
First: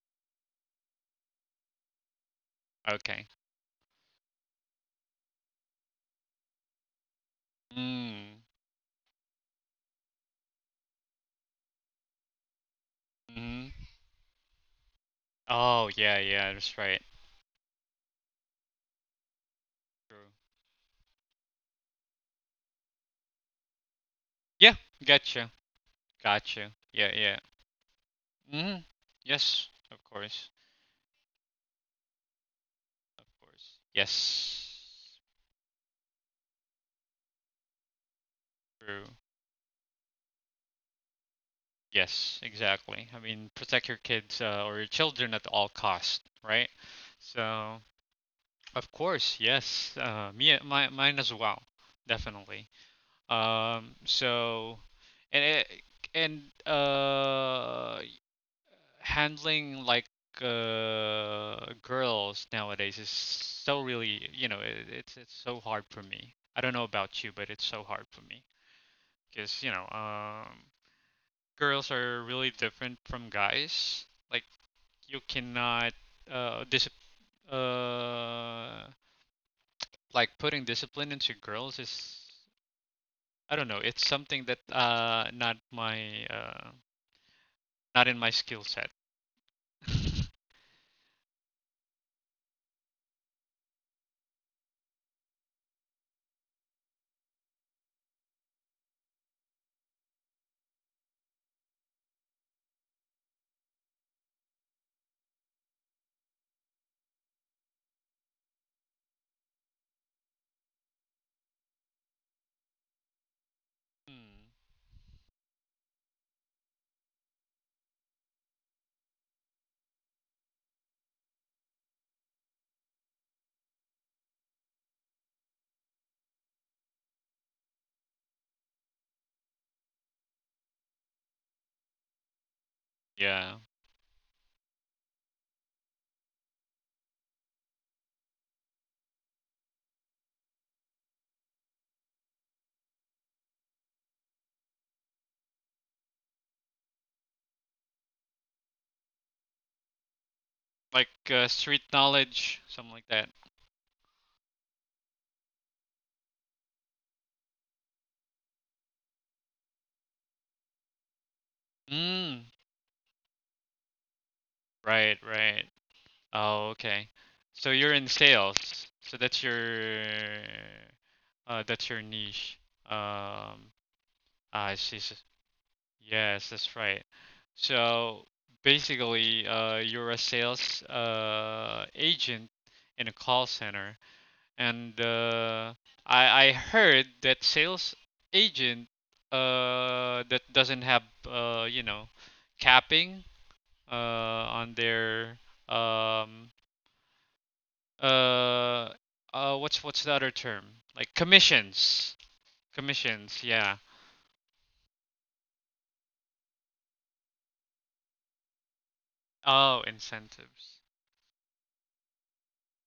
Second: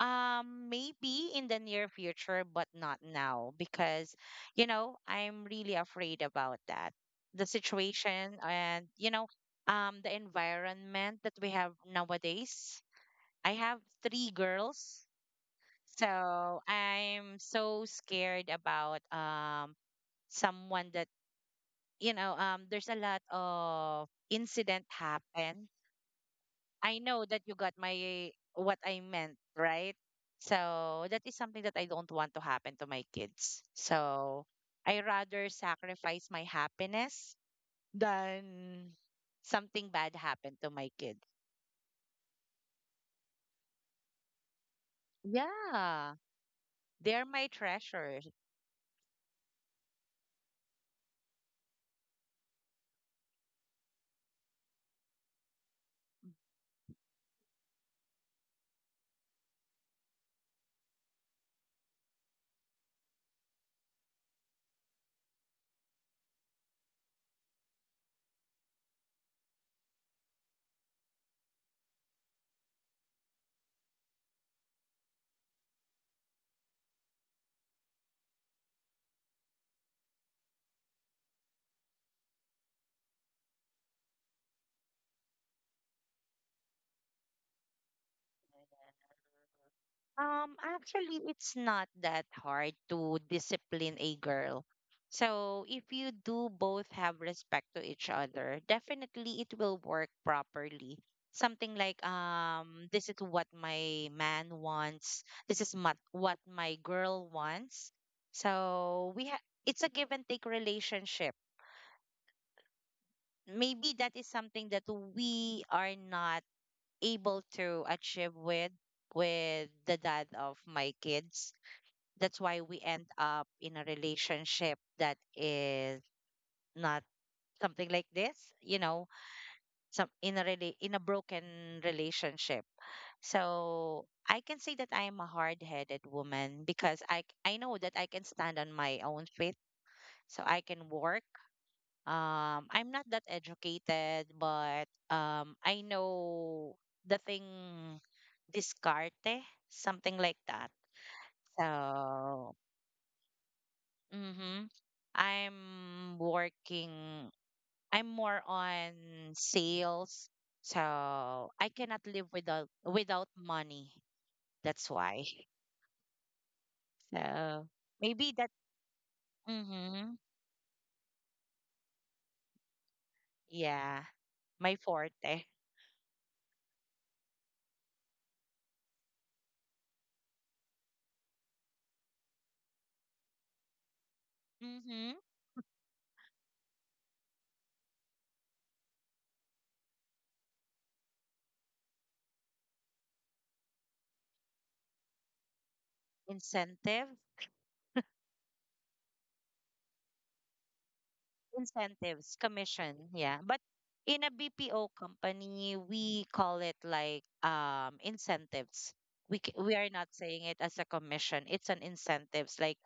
Speaker 2: Maybe in the near future, but not
Speaker 1: Okay.
Speaker 2: now, because, I'm really afraid about that. The situation,
Speaker 1: Mm.
Speaker 2: and, the environment that we have nowadays. I have
Speaker 1: Mhm.
Speaker 2: three girls,
Speaker 1: Oh, yeah, yeah,
Speaker 2: so
Speaker 1: that's right.
Speaker 2: I'm so scared about
Speaker 1: True.
Speaker 2: someone that, there's a lot of
Speaker 1: Yeah,
Speaker 2: incident
Speaker 1: gotcha.
Speaker 2: happen.
Speaker 1: Gotcha.
Speaker 2: I
Speaker 1: Yeah,
Speaker 2: know
Speaker 1: yeah.
Speaker 2: that you got my
Speaker 1: Hmm.
Speaker 2: what I meant,
Speaker 1: Yes,
Speaker 2: right?
Speaker 1: of course.
Speaker 2: So that is something that I don't want to happen to my
Speaker 1: Of
Speaker 2: kids.
Speaker 1: course.
Speaker 2: So I
Speaker 1: Yes.
Speaker 2: rather sacrifice my happiness than
Speaker 1: True.
Speaker 2: something bad happen to my kids.
Speaker 1: Yes, exactly. I mean, protect your kids or your children at all
Speaker 2: Yeah,
Speaker 1: cost, right?
Speaker 2: they're my
Speaker 1: So,
Speaker 2: treasures.
Speaker 1: of course, yes. Me, my, mine as well, definitely. So, and it, and handling like girls nowadays is so really, you know, it's so hard for me. I don't know about you, but it's so hard for me because you know, girls are really different from guys. Like you cannot dis uh, like putting discipline into girls is, I don't know, it's something that not my not in my skill set.
Speaker 2: Actually, it's not that hard to discipline a girl. So if you do both have respect to each other, definitely it will work properly. Something like, this is what my man wants. This is what my girl wants. So we have it's a give and take relationship. Maybe that is
Speaker 1: Hmm.
Speaker 2: something that we are not able to achieve with the dad of my kids, that's why we end up in a relationship that is not something like this, some in a really in a broken relationship.
Speaker 1: Yeah.
Speaker 2: So I can say that I am a hard-headed woman because I know that I can stand on my own feet, so I can work. I'm not that educated, but I know the thing, discarte, something like that.
Speaker 1: Like street
Speaker 2: So,
Speaker 1: knowledge, something like that.
Speaker 2: mm-hmm. I'm working, I'm more on sales, so I cannot live
Speaker 1: Mm,
Speaker 2: without money. That's
Speaker 1: right,
Speaker 2: why.
Speaker 1: right. Oh, okay.
Speaker 2: So
Speaker 1: So you're in
Speaker 2: maybe that.
Speaker 1: sales. So
Speaker 2: Mm-hmm.
Speaker 1: that's your niche. Um,
Speaker 2: Yeah.
Speaker 1: I
Speaker 2: My
Speaker 1: see.
Speaker 2: forte.
Speaker 1: Yes, that's right. So basically, you're a sales agent in a call center. And
Speaker 2: Mm-hmm.
Speaker 1: I heard that sales agent that doesn't have you know capping uh on their um
Speaker 2: Incentive.
Speaker 1: uh what's the other term, like commissions.
Speaker 2: Incentives, commission.
Speaker 1: Commissions,
Speaker 2: Yeah. But
Speaker 1: yeah.
Speaker 2: in a BPO company, we call it like incentives. We
Speaker 1: Oh,
Speaker 2: are not saying it as
Speaker 1: incentives.
Speaker 2: a commission. It's an incentives like,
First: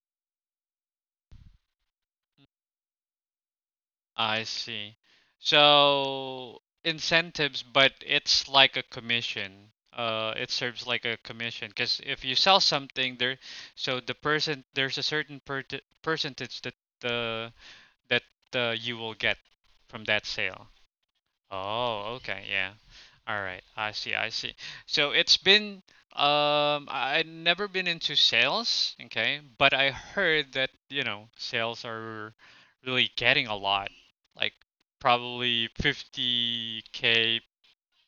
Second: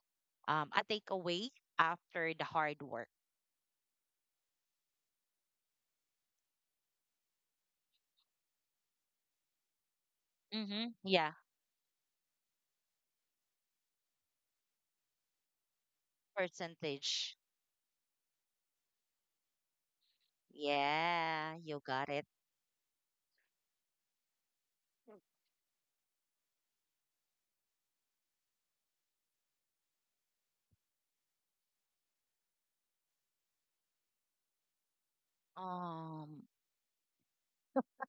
Speaker 2: a takeaway after the hard work.
Speaker 1: I see. So incentives, but it's like a commission. It serves
Speaker 2: Mm-hmm.
Speaker 1: like a
Speaker 2: Yeah,
Speaker 1: commission because if you sell something there, so the person there's a certain percentage that
Speaker 2: percentage.
Speaker 1: the that you will get from that sale.
Speaker 2: Yeah, you got
Speaker 1: Oh,
Speaker 2: it.
Speaker 1: okay, yeah. All right, I see, I see. So it's been I've never been into sales, okay, but I heard that, you know, sales are really getting a lot. Like probably
Speaker 2: Um,
Speaker 1: 50K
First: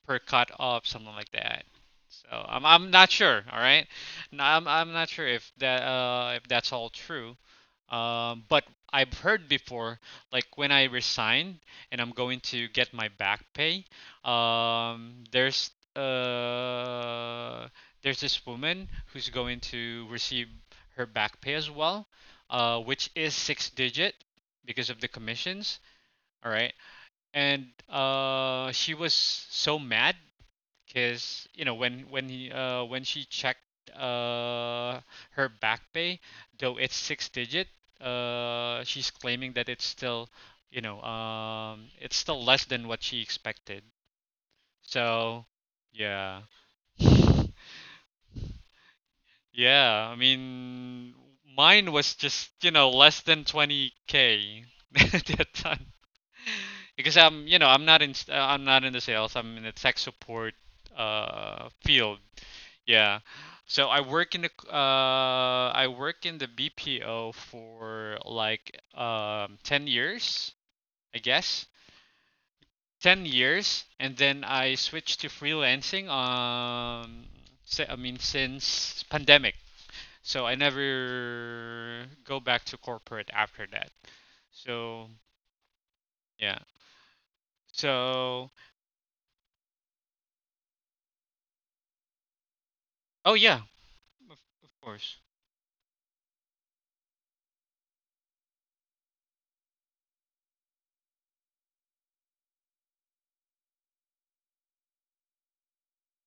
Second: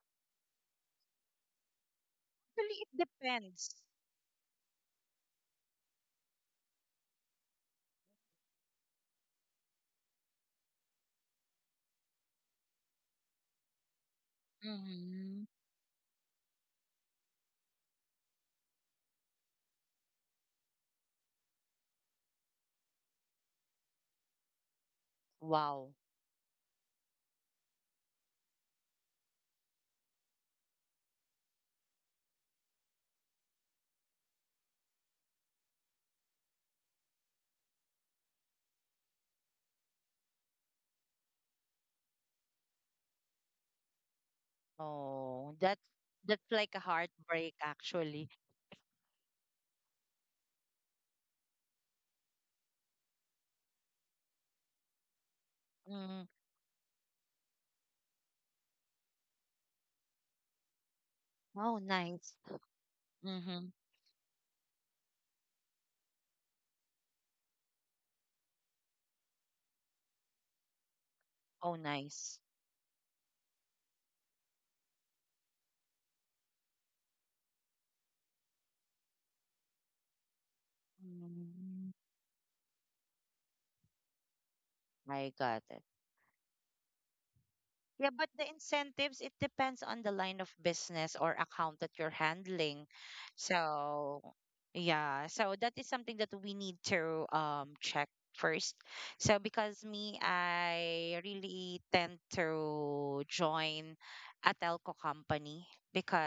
Speaker 1: per cut up, something like that. So
Speaker 2: Actually,
Speaker 1: I'm
Speaker 2: it
Speaker 1: not sure, all
Speaker 2: depends.
Speaker 1: right? No, I'm not sure if that if that's all true, but I've heard before, like when I resign and I'm going to get my back pay, um,
Speaker 2: Mm-hmm.
Speaker 1: there's uh, there's this woman who's going to receive her back pay as well, which is six digit because of the commissions.
Speaker 2: Wow.
Speaker 1: All right, and she was so mad because you know when he when she checked uh her back pay, though it's six digit, uh, she's claiming that it's still you know it's still less than what she expected. So
Speaker 2: Oh,
Speaker 1: yeah.
Speaker 2: that's like a heartbreak actually.
Speaker 1: Yeah, I mean, mine was just you know less than 20K at that time
Speaker 2: Mm.
Speaker 1: because I'm you know I'm not I'm not in the sales, I'm in the tech support
Speaker 2: Oh,
Speaker 1: field.
Speaker 2: nice.
Speaker 1: Yeah.
Speaker 2: Mm-hmm.
Speaker 1: So I work in I work in the BPO for like 10 years, I guess.
Speaker 2: Oh, nice.
Speaker 1: 10 years and then I switched to freelancing I mean since pandemic. So I
Speaker 2: Mm.
Speaker 1: never go back to corporate after that. So,
Speaker 2: I got it.
Speaker 1: yeah.
Speaker 2: Yeah, but the
Speaker 1: So,
Speaker 2: incentives, it depends on the line of business or account that you're handling.
Speaker 1: oh yeah,
Speaker 2: So,
Speaker 1: of course.
Speaker 2: yeah, so that is something that we need to check first. So because me, I really tend to join a telco company,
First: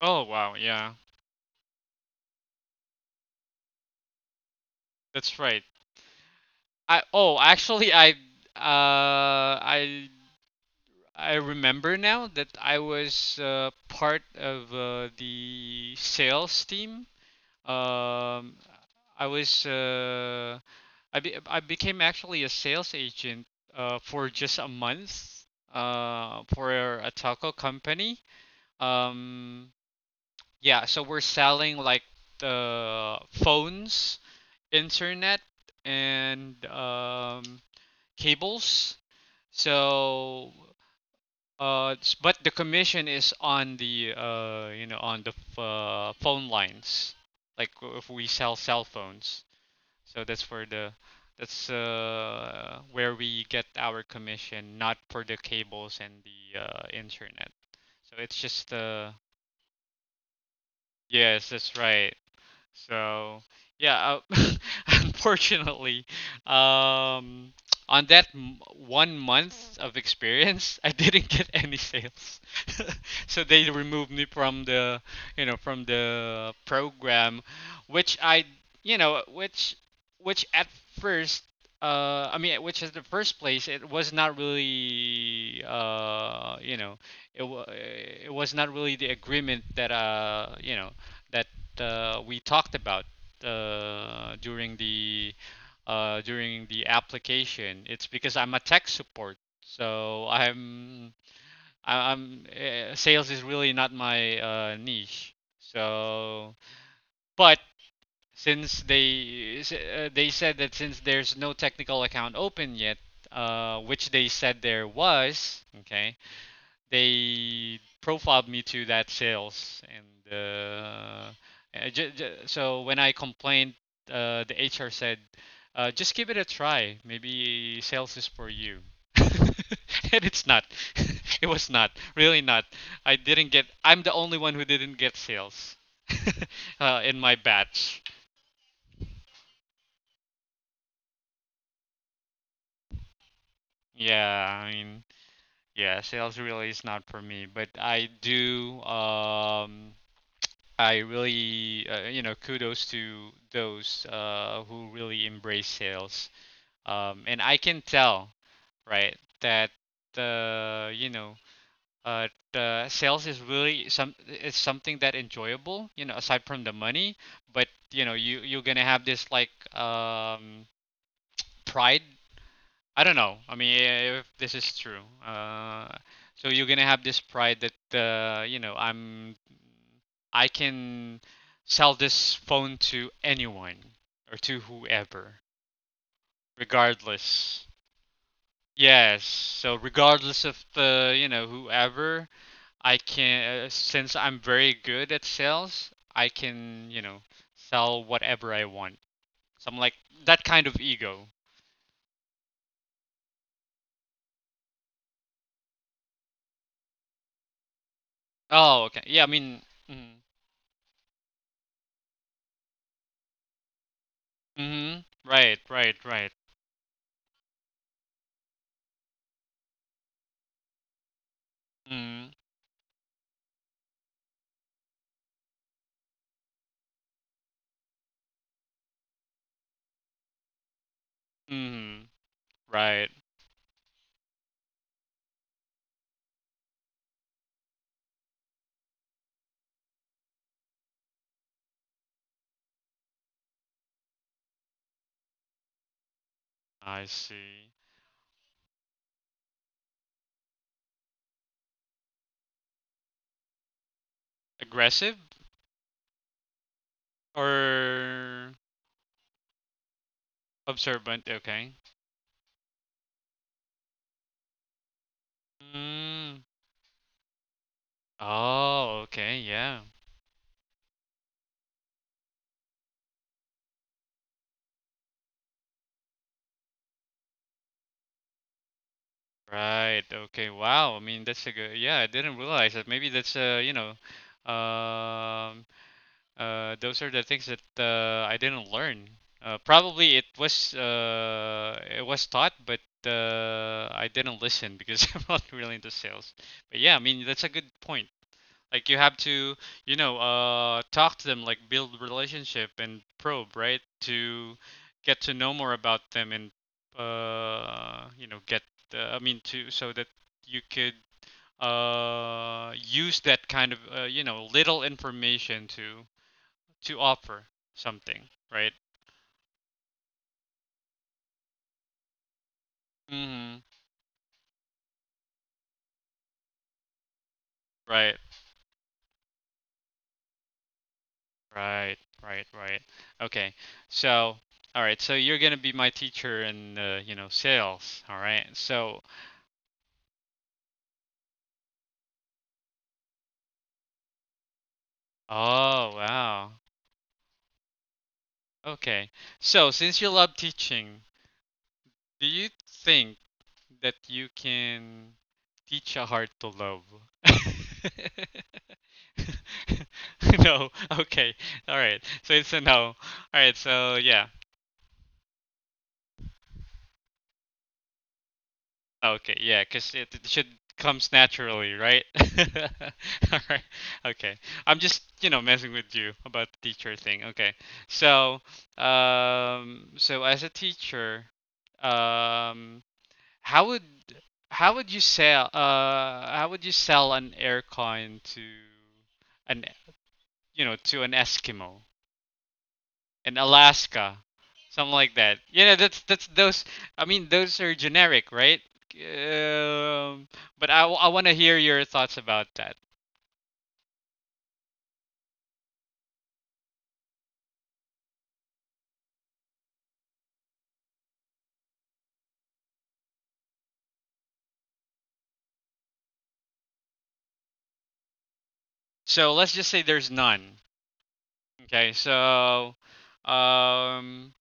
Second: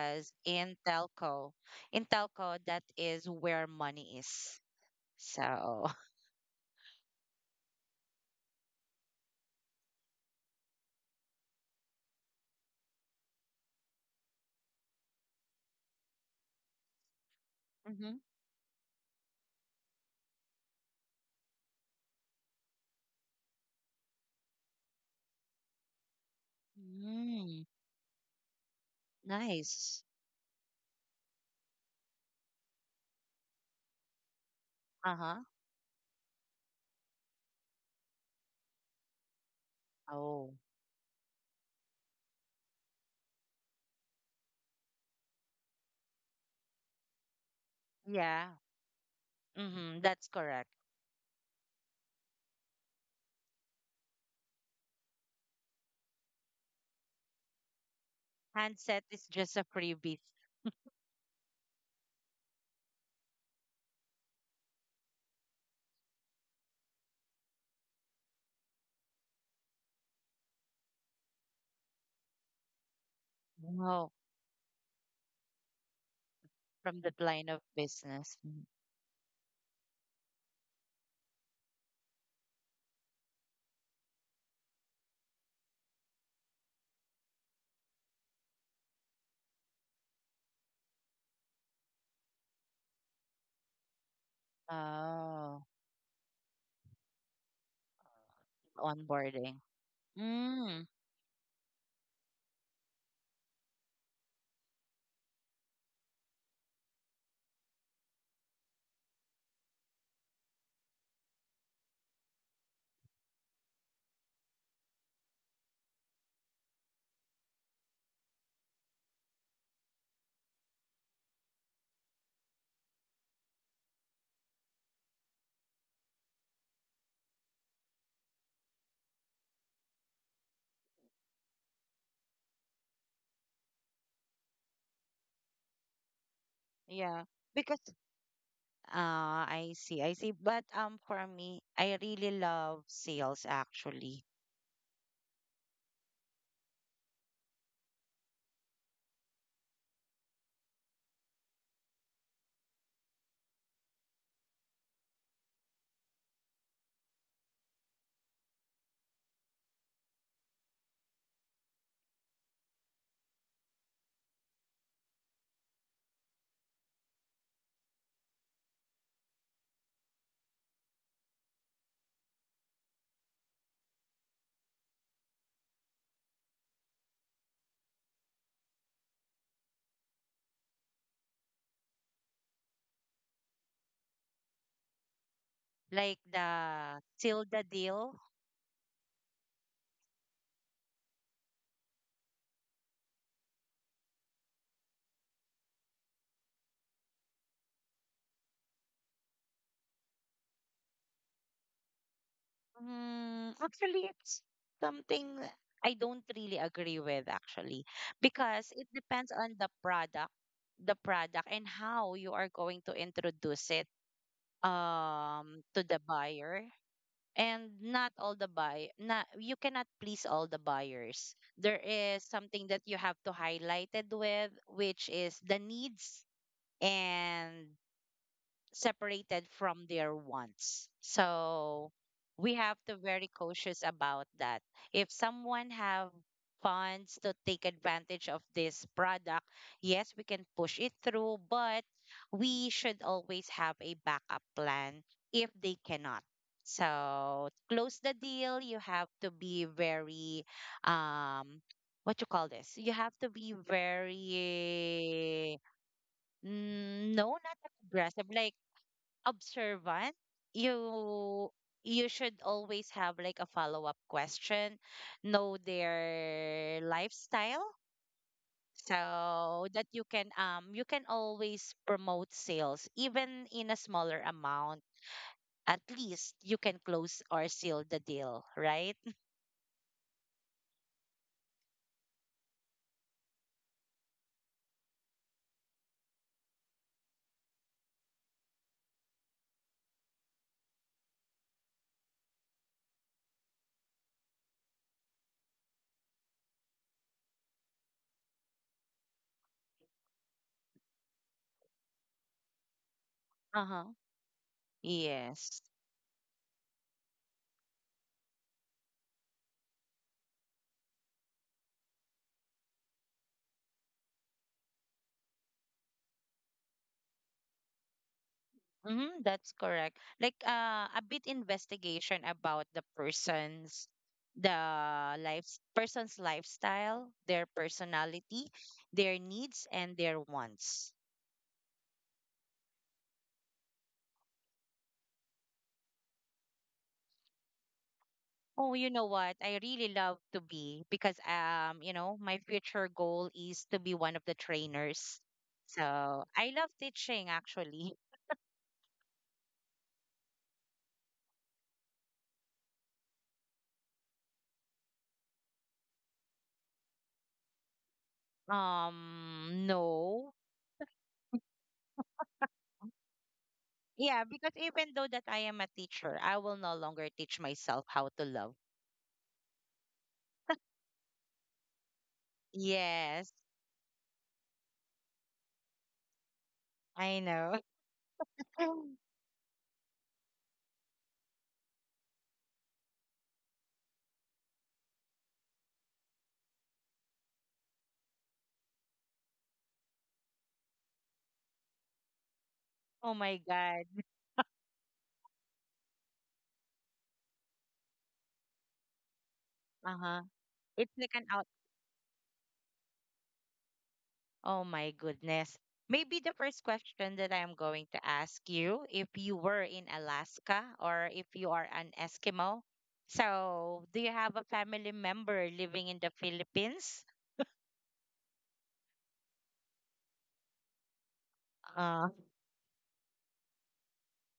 Speaker 1: Oh wow, yeah.
Speaker 2: in telco, that is where money is.
Speaker 1: That's right.
Speaker 2: So,
Speaker 1: I Oh, actually uh I I remember now that I was part of the sales team.
Speaker 2: mm-hmm.
Speaker 1: Um, I was I became actually a sales agent for just a month for a taco
Speaker 2: Mm,
Speaker 1: company. Um,
Speaker 2: nice.
Speaker 1: yeah, so we're selling like the phones, internet,
Speaker 2: Uh-huh.
Speaker 1: and cables. So
Speaker 2: Oh,
Speaker 1: uh, it's- but the commission is on the you know, on phone lines. Like if we
Speaker 2: yeah.
Speaker 1: sell cell phones,
Speaker 2: Mm-hmm,
Speaker 1: so
Speaker 2: that's
Speaker 1: that's for
Speaker 2: correct.
Speaker 1: the that's where we get our commission, not for the cables and the internet. So it's just
Speaker 2: Handset is just a freebie.
Speaker 1: yes, that's right. So yeah, uh, unfortunately, um, on that 1 month of experience, I didn't get any sales. So they removed
Speaker 2: No,
Speaker 1: me from the
Speaker 2: from the
Speaker 1: program,
Speaker 2: line of
Speaker 1: which
Speaker 2: business.
Speaker 1: I,
Speaker 2: Mm.
Speaker 1: you know, which at first. I mean, which is the first place? It was not really, it was not really the agreement that, that we talked about uh, during the
Speaker 2: Oh,
Speaker 1: during the application. It's because I'm a tech support,
Speaker 2: onboarding.
Speaker 1: so
Speaker 2: Mm,
Speaker 1: I'm I- I'm sales is really not my niche. So, but since they said that since there's no technical account open yet, which they said there was. Okay, they profiled me to that sales and so when I complained, the HR said, "Just give it a try. Maybe sales is for you." And it's not. It was not. Really not. I didn't get. I'm the only one who didn't get sales, in
Speaker 2: yeah,
Speaker 1: my
Speaker 2: because
Speaker 1: batch.
Speaker 2: I see, I see. But for me, I really love sales actually.
Speaker 1: Yeah, I mean, yeah, sales really is not for me. But I do. I really, kudos to those who really embrace sales. And I can tell, right, that uh, you know, uh, the sales is really some it's something that enjoyable, you know, aside from the money. But you know, you you're gonna have this like um, pride, I don't know. I mean, if this is true. So you're gonna have this pride that uh, you know I'm, I can sell this phone to anyone or to whoever,
Speaker 2: Like the seal the
Speaker 1: regardless.
Speaker 2: deal.
Speaker 1: Yes. So regardless of the, you know, whoever, I can since I'm very good at sales, I can, you know, sell whatever I want. So I'm like that kind of ego.
Speaker 2: Mm, actually, it's something I don't really agree with actually, because
Speaker 1: Oh,
Speaker 2: it
Speaker 1: okay. Yeah. I
Speaker 2: depends on
Speaker 1: mean. Mhm.
Speaker 2: the product and how you are going to introduce it
Speaker 1: Hmm. Right,
Speaker 2: to
Speaker 1: right,
Speaker 2: the
Speaker 1: right.
Speaker 2: buyer. And not not you cannot please all the buyers. There is
Speaker 1: Hmm.
Speaker 2: something that you have to highlight it with, which is the needs and separated from their wants. So
Speaker 1: Hmm.
Speaker 2: we have to
Speaker 1: Right.
Speaker 2: very cautious about that. If someone have funds to take advantage of this product, yes, we can push it through, but we should always have a backup plan if they cannot.
Speaker 1: I
Speaker 2: So
Speaker 1: see.
Speaker 2: close the deal, you have to be very um what you call this? You have to be
Speaker 1: Aggressive,
Speaker 2: very no, not aggressive.
Speaker 1: or
Speaker 2: Like observant,
Speaker 1: observant?
Speaker 2: you
Speaker 1: Okay.
Speaker 2: you should always have like a follow-up question, know
Speaker 1: Mm.
Speaker 2: their lifestyle
Speaker 1: Oh, okay.
Speaker 2: so
Speaker 1: Yeah.
Speaker 2: that you can always promote sales even in a smaller amount. At least you can close or seal the deal, right?
Speaker 1: Right. Okay. Wow. I mean, that's a good. Yeah, I didn't realize that. Maybe that's um, those are the things that I didn't learn. Probably it was taught, but I didn't listen because I'm not really into sales. But yeah, I mean that's a good point. Like you have to, you know, talk to them, like build relationship and probe, right?
Speaker 2: Uh-huh.
Speaker 1: To get to know
Speaker 2: Yes.
Speaker 1: more about them and you know, get I mean to so that you could use that kind of, little information to offer something, right?
Speaker 2: Mm-hmm, that's correct. Like a bit investigation about the
Speaker 1: Mm-hmm.
Speaker 2: person's the life's person's lifestyle, their
Speaker 1: Right,
Speaker 2: personality, their needs and their wants.
Speaker 1: right, right, right. Okay. So, all right. So you're gonna be my teacher in, sales. All right.
Speaker 2: Oh, you
Speaker 1: So,
Speaker 2: know what? I really love to be because you know, my future goal is to be one of the trainers.
Speaker 1: oh
Speaker 2: So, I
Speaker 1: wow.
Speaker 2: love teaching actually.
Speaker 1: Okay. So since you love teaching, do you think that you can teach a heart to love?
Speaker 2: No.
Speaker 1: No. Okay. All right. So it's a no. All right. So
Speaker 2: Yeah,
Speaker 1: yeah.
Speaker 2: because even though that I am a teacher, I will no longer teach myself how to love.
Speaker 1: Okay, yeah, 'cause it should comes naturally, right?
Speaker 2: Yes,
Speaker 1: All right. Okay. I'm just, you know, messing with you about the teacher
Speaker 2: I
Speaker 1: thing. Okay.
Speaker 2: know.
Speaker 1: So, so as a teacher, um, how would how would you sell an aircon to an, you know, to an Eskimo?
Speaker 2: Oh
Speaker 1: And
Speaker 2: my God.
Speaker 1: Alaska, something like that. You know, that's those. I mean, those are generic, right?
Speaker 2: Uh-huh.
Speaker 1: Um, but
Speaker 2: It's
Speaker 1: I
Speaker 2: like
Speaker 1: want
Speaker 2: an
Speaker 1: to
Speaker 2: out.
Speaker 1: hear your thoughts about that.
Speaker 2: Oh my goodness. Maybe the first question that I am going to ask you, if you were in Alaska or if you are an Eskimo, so do you have a family member living in the Philippines?
Speaker 1: So let's just say there's none. Okay,
Speaker 2: Uh,
Speaker 1: so um,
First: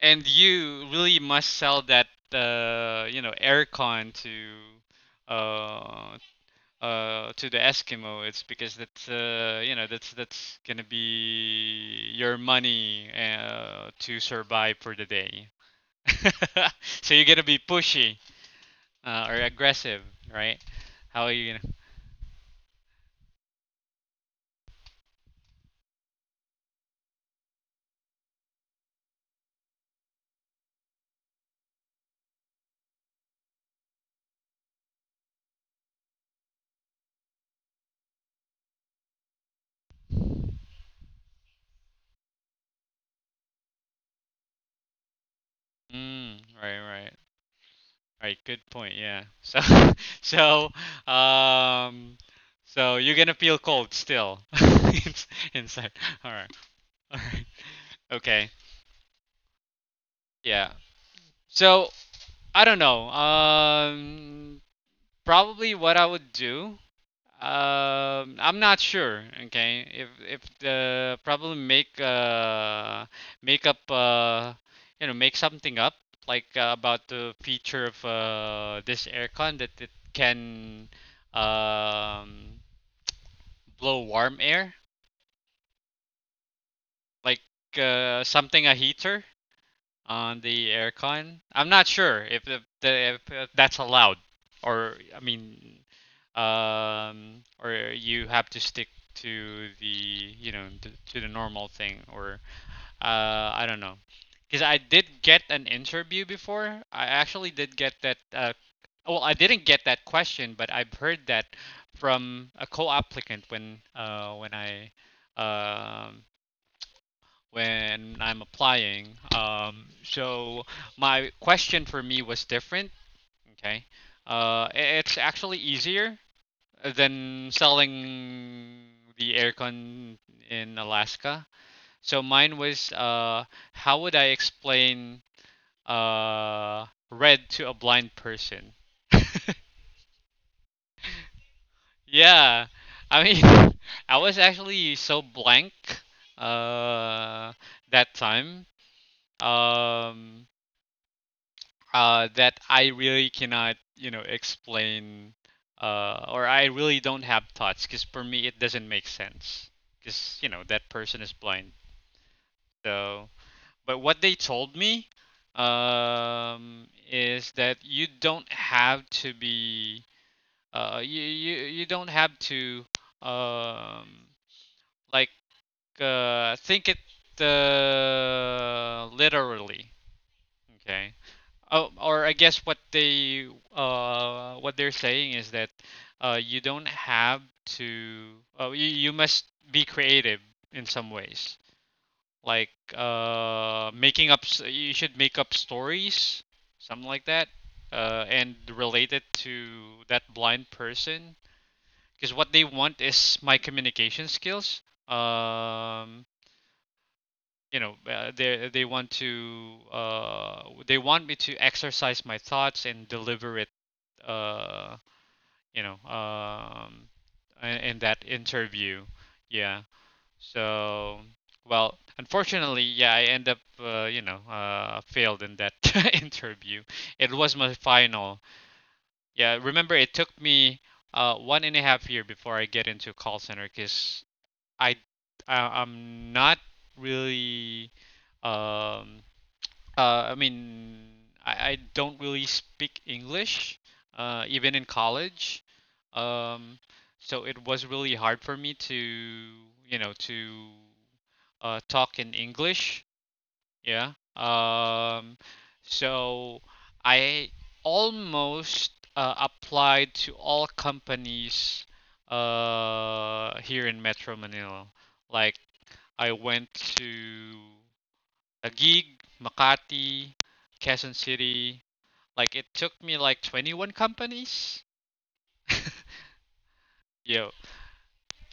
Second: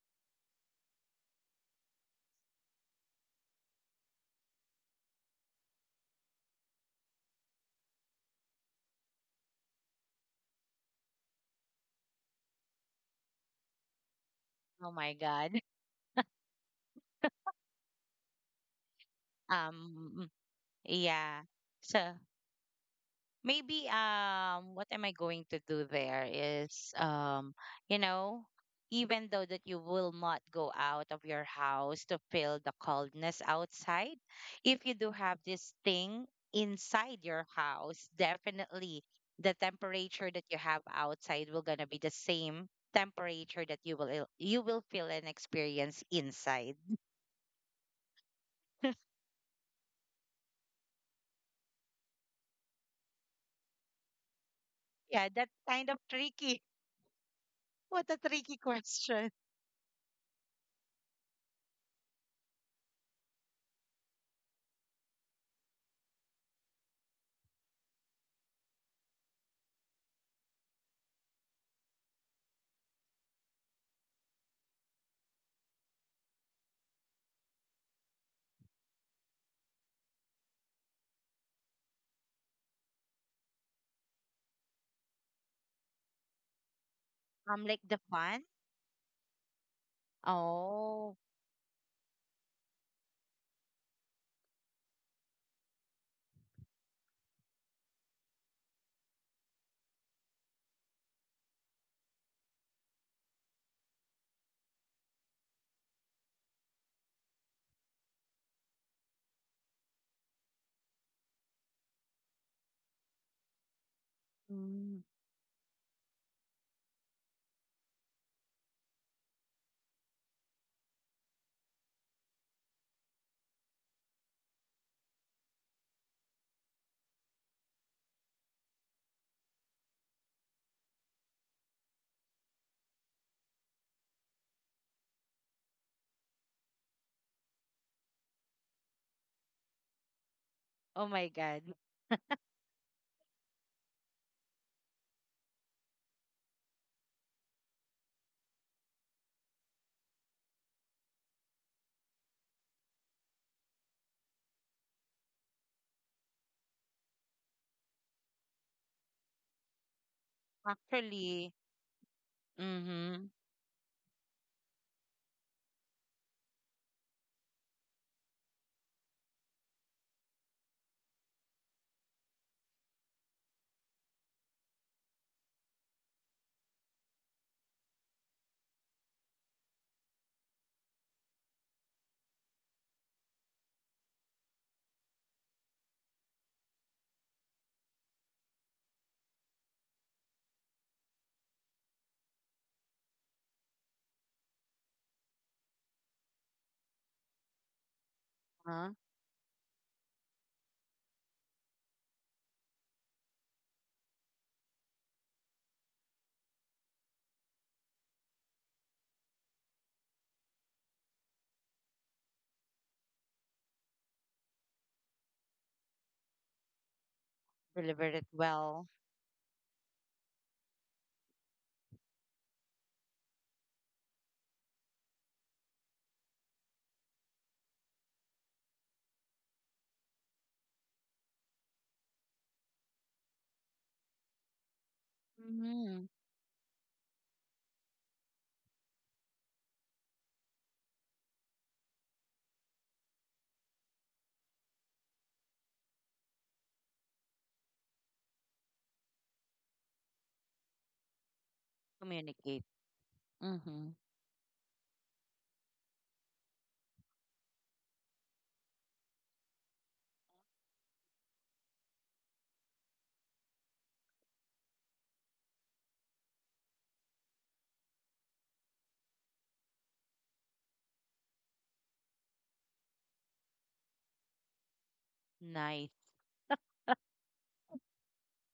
Speaker 1: and you really must sell that aircon uh to the Eskimo. It's because that's, you know, that's gonna be your money to survive
Speaker 2: oh
Speaker 1: for the
Speaker 2: my
Speaker 1: day.
Speaker 2: God.
Speaker 1: So you're gonna be pushy or aggressive,
Speaker 2: Um,
Speaker 1: right? How are
Speaker 2: yeah.
Speaker 1: you gonna?
Speaker 2: So maybe what am I going to do there is you know, even though that you will not go out of your house to feel the coldness outside, if you do have this thing inside your house, definitely the temperature that you have outside will going to be the same temperature that you will feel and experience
Speaker 1: Mm,
Speaker 2: inside.
Speaker 1: right, right, right. Good point. Yeah. So, so, so you're gonna feel cold still
Speaker 2: Yeah, that's kind
Speaker 1: inside.
Speaker 2: of
Speaker 1: All right.
Speaker 2: tricky.
Speaker 1: All right.
Speaker 2: What a
Speaker 1: Okay.
Speaker 2: tricky question.
Speaker 1: Yeah. So I don't know. Probably what I would do. I'm not sure. Okay, if the probably make up, make something up like, about the feature of this aircon that it can um blow warm air like
Speaker 2: Like the fun.
Speaker 1: something a heater on the
Speaker 2: Oh.
Speaker 1: aircon. I'm not sure if the, the if that's allowed, or I mean, or you have to stick to the, you know to the normal thing, or I don't know, because I did get an interview before. I actually did get that. Well, I didn't get that question, but I've heard that from a co-applicant when I
Speaker 2: Mm.
Speaker 1: um, when I'm applying. So my question for me was different. Okay, uh, it's actually easier than selling the aircon in Alaska. So mine was, how would I explain, red to a blind person?
Speaker 2: Oh my God.
Speaker 1: Yeah, I mean, I was actually so blank uh, that time. Um, that I really cannot, you know, explain, or I really don't have thoughts because for me it doesn't make sense because you know that person is
Speaker 2: Actually,
Speaker 1: blind.
Speaker 2: mm-hmm.
Speaker 1: So, but what they told me, is that you don't have to be, you don't have to, um, like, think it, literally. Okay. Oh, or I guess what they're saying is that you don't have to you, you must be creative in some ways. Like, making up you should make up stories, something like that. And
Speaker 2: Huh?
Speaker 1: relate it to that blind person, because what they want is my communication skills. Um you know, they want to they want me to exercise my thoughts and deliver it, uh you know um in
Speaker 2: Delivered
Speaker 1: that
Speaker 2: it well.
Speaker 1: interview. Yeah, so well, unfortunately, yeah, I end up, failed in that interview. It was my final. Yeah, remember, it took me one and a half year before I get into call center, because I, I
Speaker 2: Mm-hmm.
Speaker 1: I'm not really um I mean, I don't really speak English, even in college. Um, so it was really hard for me to, you know, to talk in
Speaker 2: Communicate.
Speaker 1: English.
Speaker 2: Mm-hmm.
Speaker 1: Yeah. So I almost applied to all companies here in Metro Manila. Like I went to Taguig, Makati, Quezon City. Like it took me like 21 companies.
Speaker 2: Nice.
Speaker 1: Yo,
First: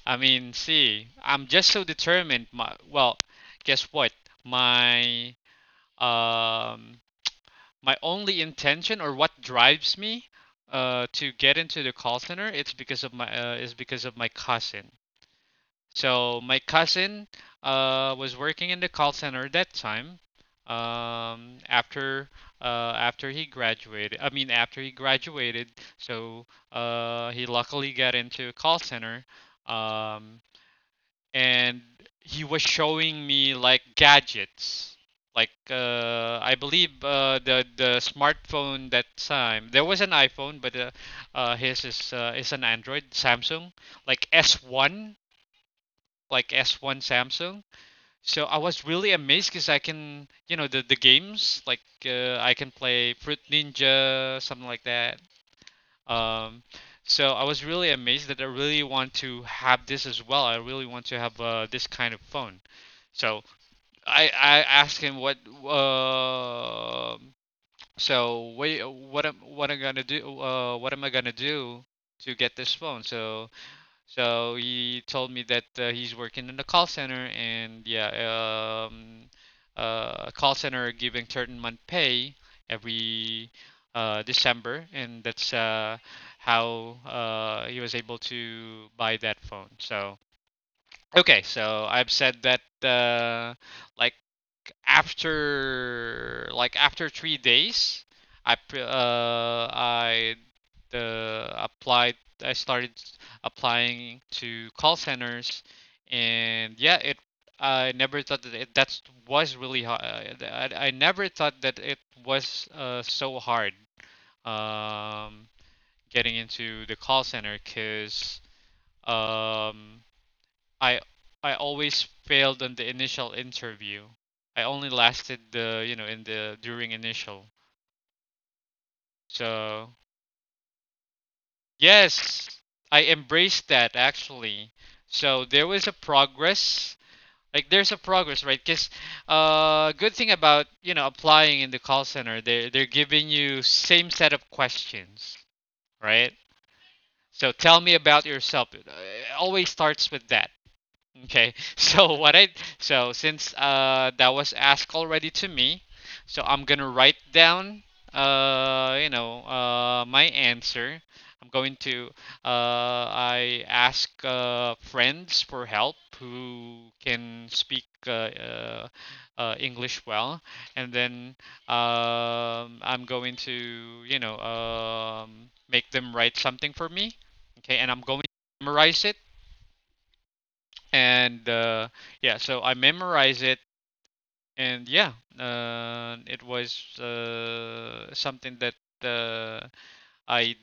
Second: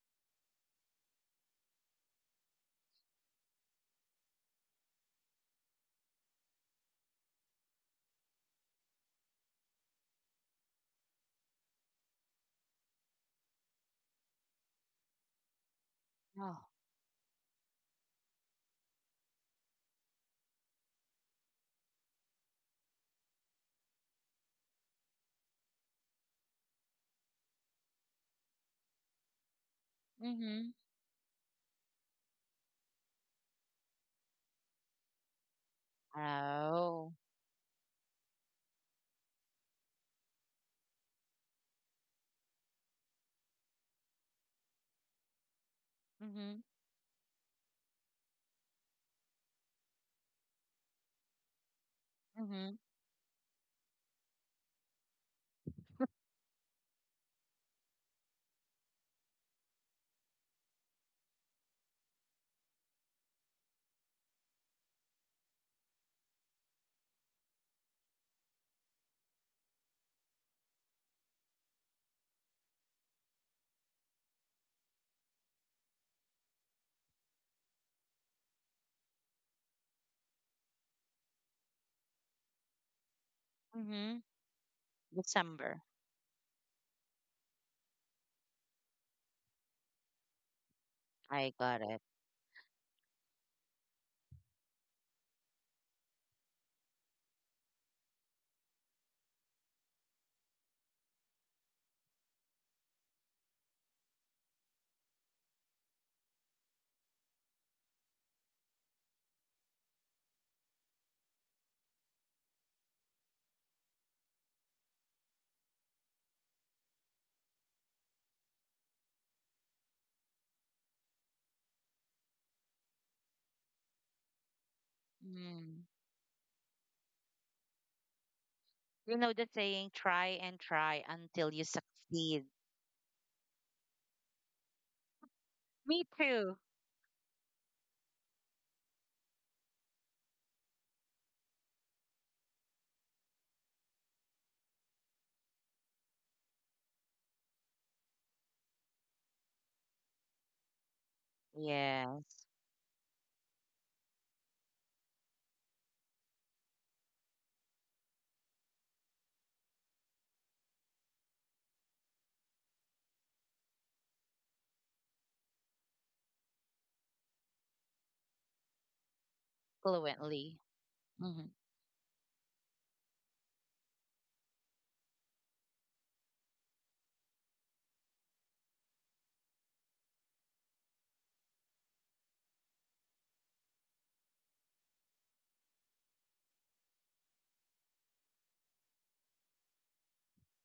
Speaker 1: I mean, see, I'm just so determined. My, well, guess what? My um my only intention or what drives me to get into the call center it's because of my is because of my cousin. So my
Speaker 2: Oh.
Speaker 1: cousin was working in the call center at that time. Um, after uh, After he graduated, I mean after he graduated, so he luckily got into a call center, um,
Speaker 2: Mm-hmm.
Speaker 1: and he was showing me like gadgets. Like, I believe,
Speaker 2: Oh.
Speaker 1: the smartphone that time there was an iPhone, but, his is an Android Samsung, like S1, like
Speaker 2: Mm-hmm.
Speaker 1: S1 Samsung. So I was really amazed because I can, you know, the games like, I
Speaker 2: Mm-hmm.
Speaker 1: can play Fruit Ninja, something like that. Um, so I was really amazed that I really want to have this as well. I really want to have, this kind of phone. So I asked him what, uh, so what am what I'm gonna do, what am I gonna do to get this phone? So so he told me that, he's working in a call center, and yeah, a call center giving certain month pay every
Speaker 2: Mm-hmm.
Speaker 1: December, and that's
Speaker 2: December.
Speaker 1: how he was able to buy that phone. So okay,
Speaker 2: I got
Speaker 1: so
Speaker 2: it.
Speaker 1: I've said that, uh, like like after 3 days, I the applied I started applying to call centers, and yeah, it I never thought that it that was really hard. I never thought that it was, so hard um, getting into the call center, because um, I I always failed on the initial interview. I only lasted
Speaker 2: Mm.
Speaker 1: the, you know, in the during initial.
Speaker 2: You know the saying,
Speaker 1: So
Speaker 2: try and try until you succeed.
Speaker 1: yes, I embraced that actually. So there was a
Speaker 2: Me too.
Speaker 1: progress. Like there's a progress, right? Because, good thing about, you know, applying in the call center, they they're giving you same set of questions, right? So tell me about yourself. It, always starts with that. Okay. So what
Speaker 2: Yes.
Speaker 1: I so since that was asked already to me, so I'm gonna write down, my answer. I'm going to uh I ask friends for help who can speak, uh, English well,
Speaker 2: Fluently.
Speaker 1: and then
Speaker 2: Mm-hmm.
Speaker 1: I'm going to, you know, make them write something for me. Okay, and I'm going to memorize it and yeah, so I memorized it and yeah, it was something that, uh, I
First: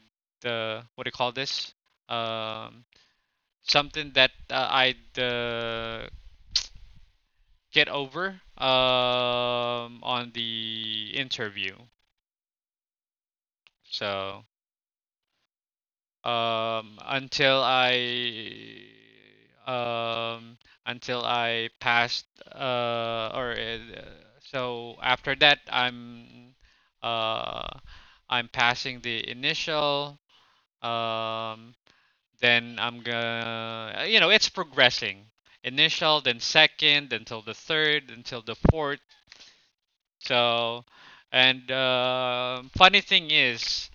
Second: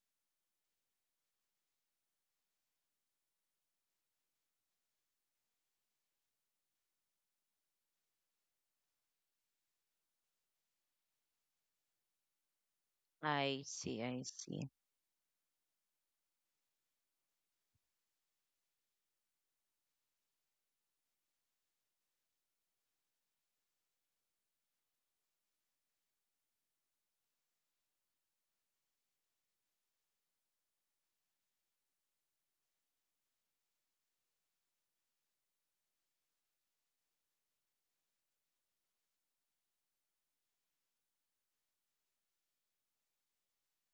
Speaker 1: what do you call this? um, Something that, I'd get over, on the interview.
Speaker 2: I see. I
Speaker 1: So,
Speaker 2: see.
Speaker 1: um until I um until I passed, or so after that I'm, uh I'm passing the initial. um then I'm gonna, it's progressing, initial then second until the third until the fourth. So, and funny thing is,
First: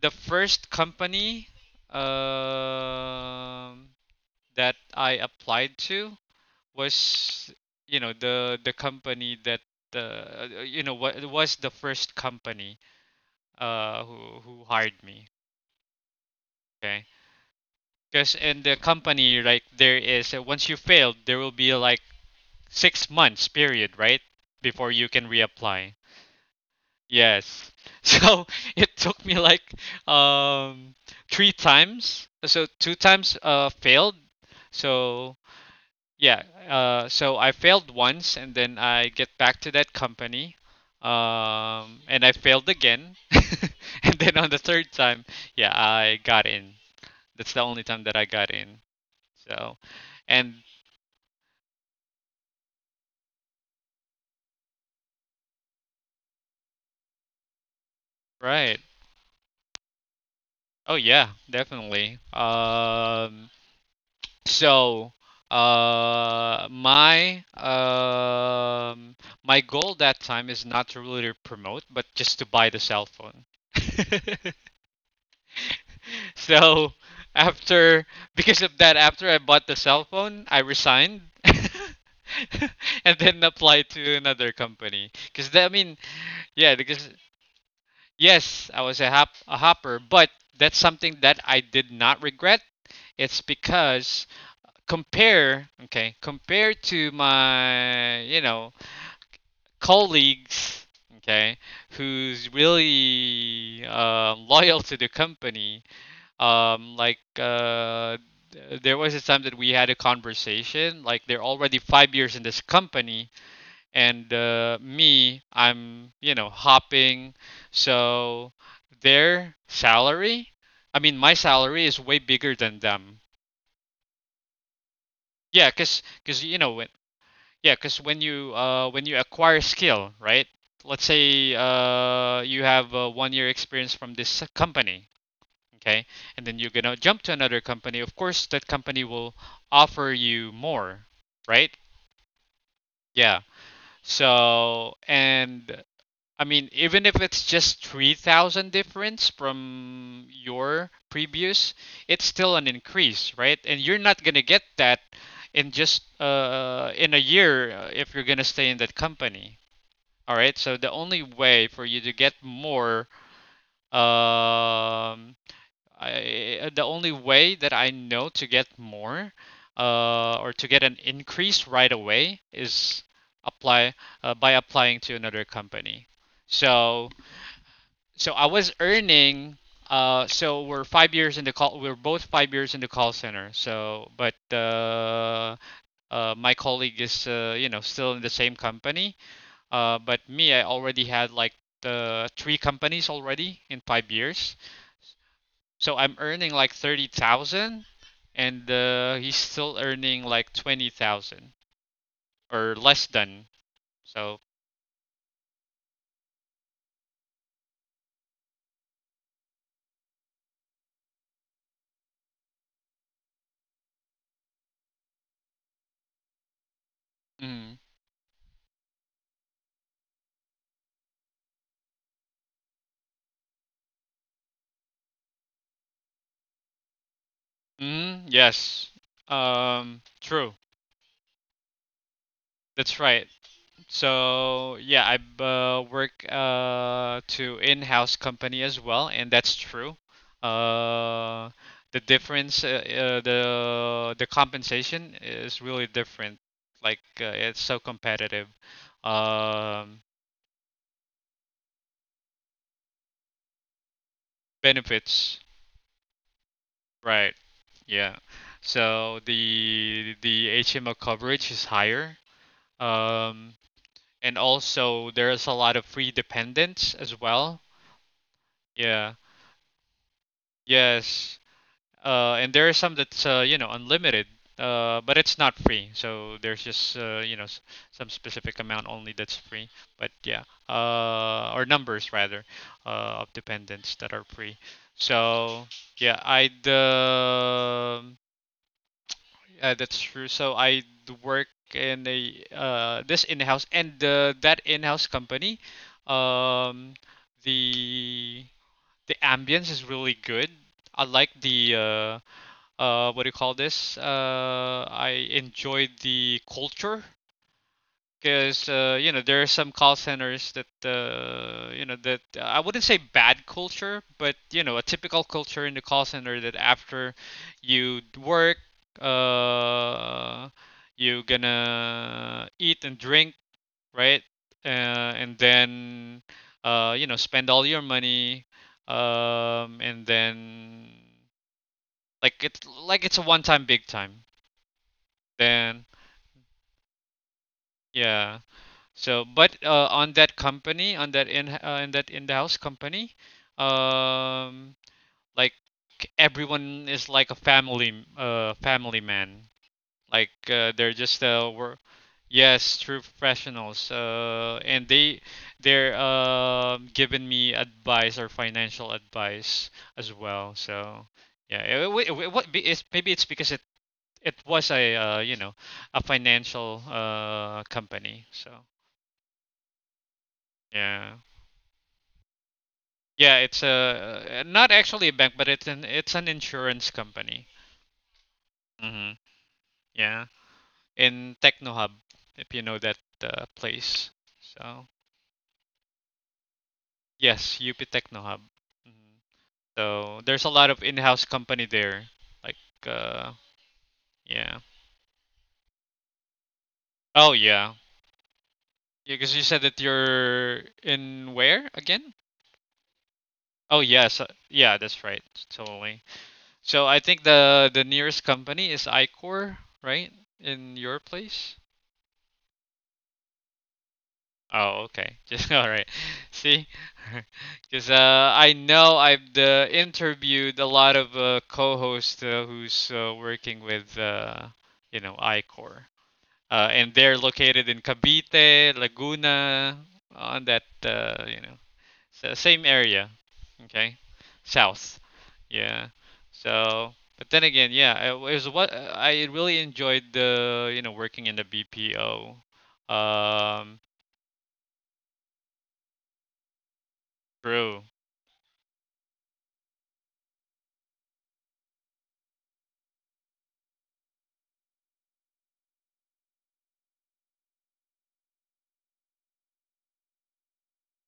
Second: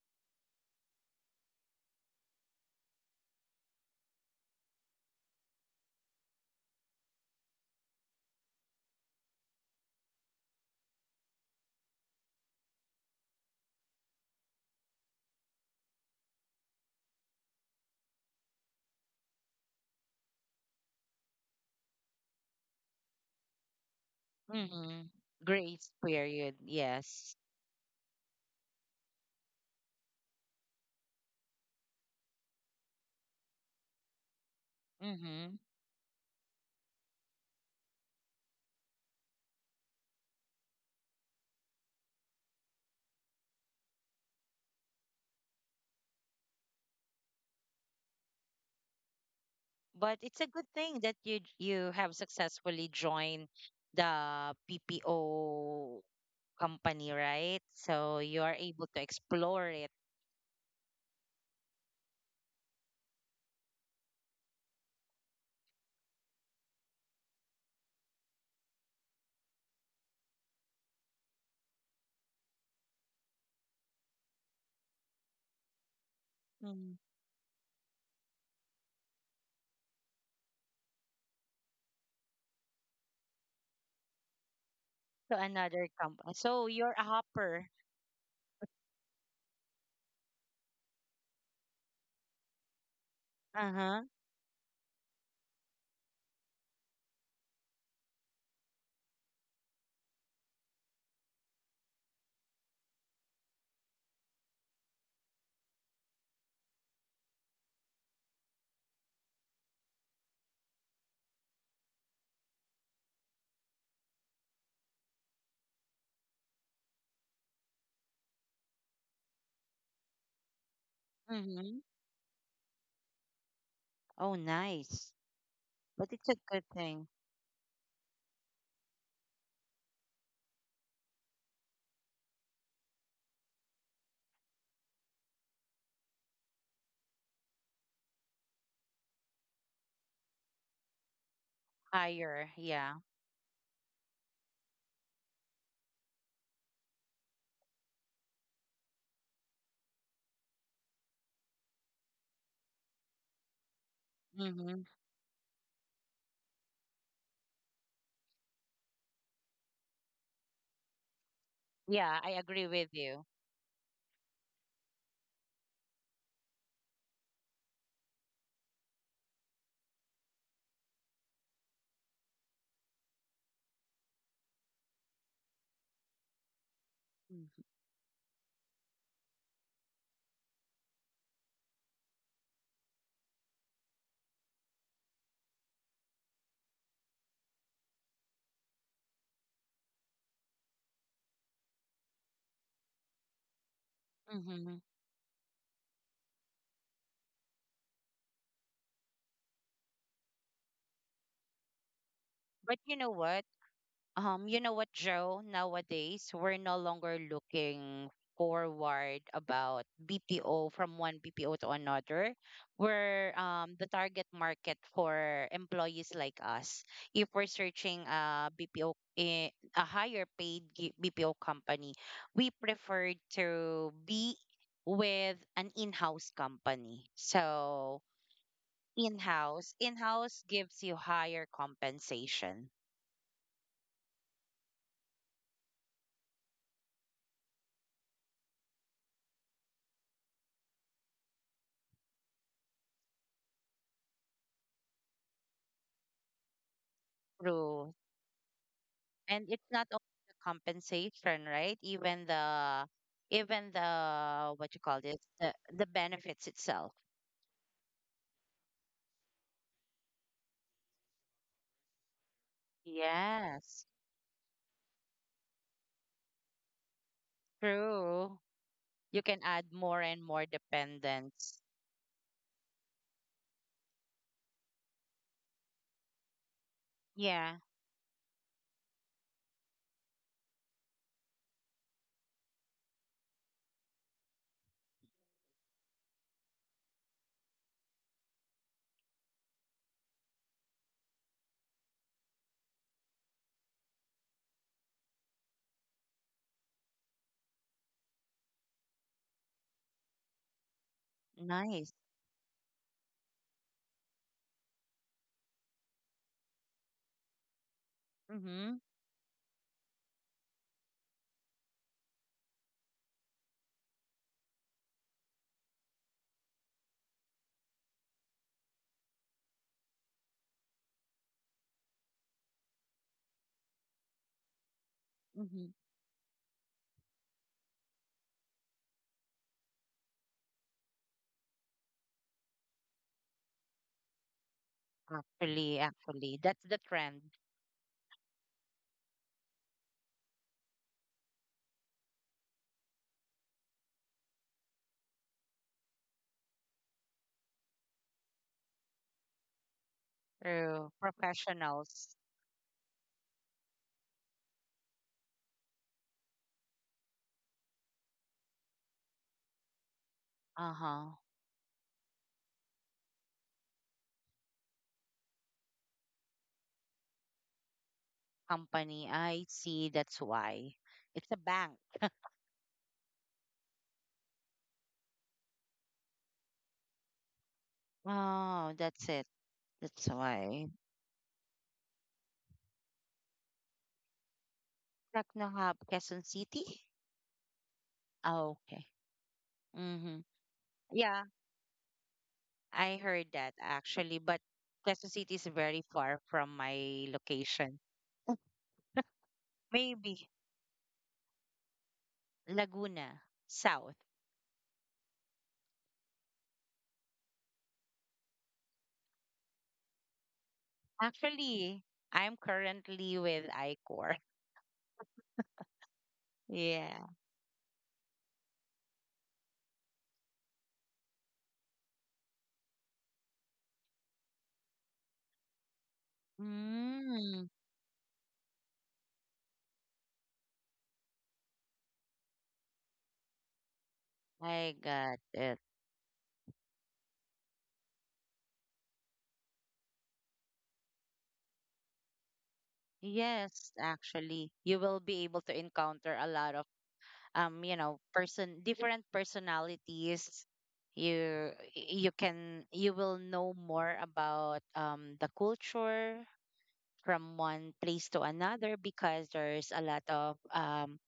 Speaker 1: the first company, um that I applied to was, you know, the company that, the, what was the first company, who hired me. Okay. Because in the company, like, there is, once you failed there will be like 6 months period, right? Before you
Speaker 2: Mm-hmm.
Speaker 1: can
Speaker 2: Grace
Speaker 1: reapply.
Speaker 2: period. Yes.
Speaker 1: Yes. So it took me like, um three times. So two times failed. So
Speaker 2: Mm-hmm.
Speaker 1: yeah, so I failed once and then I get back to that company. And I failed again. And then on the third time, yeah, I got in. That's the only time that I got in. So,
Speaker 2: But it's a
Speaker 1: and
Speaker 2: good thing that you have successfully joined the PPO company, right? So you are
Speaker 1: right.
Speaker 2: able to explore it.
Speaker 1: Oh yeah, definitely. So, my, my goal that time is not to really promote, but just to buy the cell phone. So,
Speaker 2: Mm.
Speaker 1: after because of that, after I bought the cell phone, I resigned and then applied to another company.
Speaker 2: To
Speaker 1: Because I
Speaker 2: another
Speaker 1: mean,
Speaker 2: company. So
Speaker 1: yeah,
Speaker 2: you're a
Speaker 1: because
Speaker 2: hopper.
Speaker 1: yes, I was a hopper, but that's something that I did not regret. It's
Speaker 2: Uh huh.
Speaker 1: because, compare to my, you know, colleagues, okay, who's really, loyal to the company. um like uh there was a time that we had a conversation, like, they're already 5 years in this company, and, me, I'm, you know, hopping. So their salary, I mean, my
Speaker 2: Mm-hmm.
Speaker 1: salary is way bigger than them.
Speaker 2: Oh, nice.
Speaker 1: Yeah, because,
Speaker 2: But it's a
Speaker 1: you
Speaker 2: good
Speaker 1: know when.
Speaker 2: thing.
Speaker 1: Yeah, because when you, when you acquire skill, right? Let's say, you have a 1 year experience from this company, okay, and then you're gonna jump to another company. Of course, that company will offer you more, right?
Speaker 2: Higher, yeah.
Speaker 1: Yeah. So, and I mean, even if it's just 3,000 difference from your previous, it's still an increase, right? And you're not gonna get
Speaker 2: Mm-hmm.
Speaker 1: that in just, in a year, if you're gonna stay in that company. All right. So the only way for you to
Speaker 2: Yeah,
Speaker 1: get
Speaker 2: I agree with
Speaker 1: more,
Speaker 2: you.
Speaker 1: um, the only way that I know to get more, or to get an increase right away is, apply by applying to another company. So, I was earning. So we're 5 years in the call. We're both 5 years in the call center. So, but, my colleague is, you know, still in the same company. But me, I already had like the three companies already in 5 years.
Speaker 2: Mm-hmm.
Speaker 1: So I'm earning like 30,000, and, he's still earning like 20,000, or
Speaker 2: But you
Speaker 1: less
Speaker 2: know
Speaker 1: than.
Speaker 2: what?
Speaker 1: So,
Speaker 2: You know what, Joe? Nowadays, we're no longer looking forward about BPO from one BPO to another. We're the target market for employees like us. If we're
Speaker 1: mm,
Speaker 2: searching a BPO, eh, a higher paid gi- BPO company, we prefer to be with an in-house company. So
Speaker 1: mm, yes.
Speaker 2: in-house, in-house
Speaker 1: True.
Speaker 2: gives you higher compensation
Speaker 1: That's right. So yeah, I, work, to in-house company as well, and that's true. Uh, the difference, the compensation is really different. Like, it's so
Speaker 2: through.
Speaker 1: competitive.
Speaker 2: And it's not
Speaker 1: Um,
Speaker 2: only the compensation, right? Even the even the what you call this,
Speaker 1: Benefits,
Speaker 2: the benefits itself.
Speaker 1: right? Yeah. So the HMO coverage is higher. Um,
Speaker 2: Yes,
Speaker 1: and also there's a lot of free dependents as well.
Speaker 2: true.
Speaker 1: Yeah.
Speaker 2: You can add more and more
Speaker 1: Yes.
Speaker 2: dependence.
Speaker 1: And there are some that's, you know, unlimited, but it's not free. So there's just, you know,
Speaker 2: Yeah,
Speaker 1: some specific amount only that's free. But yeah, or numbers rather, of dependents that are free. So yeah, I'd yeah, that's true. So I work in a, this in-house and, that in-house company. Um, the the ambience is really good. I like the,
Speaker 2: nice.
Speaker 1: what do you call this? I enjoyed the culture, because,
Speaker 2: Mm-hmm,
Speaker 1: there are some call centers that, that I wouldn't say bad culture, but, a typical culture in the call center, that after you work, uh, you are gonna eat and drink, right? And
Speaker 2: mm-hmm.
Speaker 1: then, spend all your money, and then, like, it's a one time big time
Speaker 2: Actually,
Speaker 1: then.
Speaker 2: actually that's the trend.
Speaker 1: Yeah. So, but, on that company, on that in that in house company, um, like, everyone is like a family, family man. Like,
Speaker 2: True,
Speaker 1: they're just work.
Speaker 2: professionals.
Speaker 1: Yes, true professionals. And they're giving me advice or financial advice as well. So
Speaker 2: Uh-huh.
Speaker 1: yeah, it, what be- it's- maybe it's because it was a, you know, a financial, company. So
Speaker 2: Company, I see, that's why.
Speaker 1: yeah,
Speaker 2: It's a bank.
Speaker 1: yeah, it's a, not actually a bank, but it's an insurance company.
Speaker 2: Oh, that's
Speaker 1: Hmm.
Speaker 2: it. That's
Speaker 1: Yeah,
Speaker 2: why.
Speaker 1: in TechnoHub, if you know that, place. So
Speaker 2: TechnoHub, Quezon City.
Speaker 1: yes, UP TechnoHub.
Speaker 2: Oh, okay.
Speaker 1: Hmm. So
Speaker 2: Mm-hmm.
Speaker 1: there's a lot of in-house
Speaker 2: Yeah,
Speaker 1: company there. Like,
Speaker 2: I
Speaker 1: uh,
Speaker 2: heard that actually, but
Speaker 1: yeah.
Speaker 2: Quezon City is very far from my
Speaker 1: Oh yeah,
Speaker 2: location.
Speaker 1: because you said that
Speaker 2: Maybe
Speaker 1: you're in where again?
Speaker 2: Laguna,
Speaker 1: Oh
Speaker 2: South.
Speaker 1: yes, yeah, that's right. Totally. So I think the nearest company is Icor, right? In your place?
Speaker 2: Actually, I'm currently with ICOR.
Speaker 1: Oh, okay. Just all right. See.
Speaker 2: Yeah.
Speaker 1: Because, I know I've, interviewed a lot of, co-hosts, who's, working with, you know, Icor, and they're
Speaker 2: Mm,
Speaker 1: located in Cavite, Laguna, on that, you know, same area. Okay.
Speaker 2: I
Speaker 1: South.
Speaker 2: got it.
Speaker 1: Yeah. So, but then again, yeah, it was what I really enjoyed, the, you know, working in the BPO.
Speaker 2: Yes,
Speaker 1: Um,
Speaker 2: actually, you will be able to encounter a lot of you
Speaker 1: True.
Speaker 2: know, person, different personalities. You can you will know more about the culture from one place to another because there's a lot of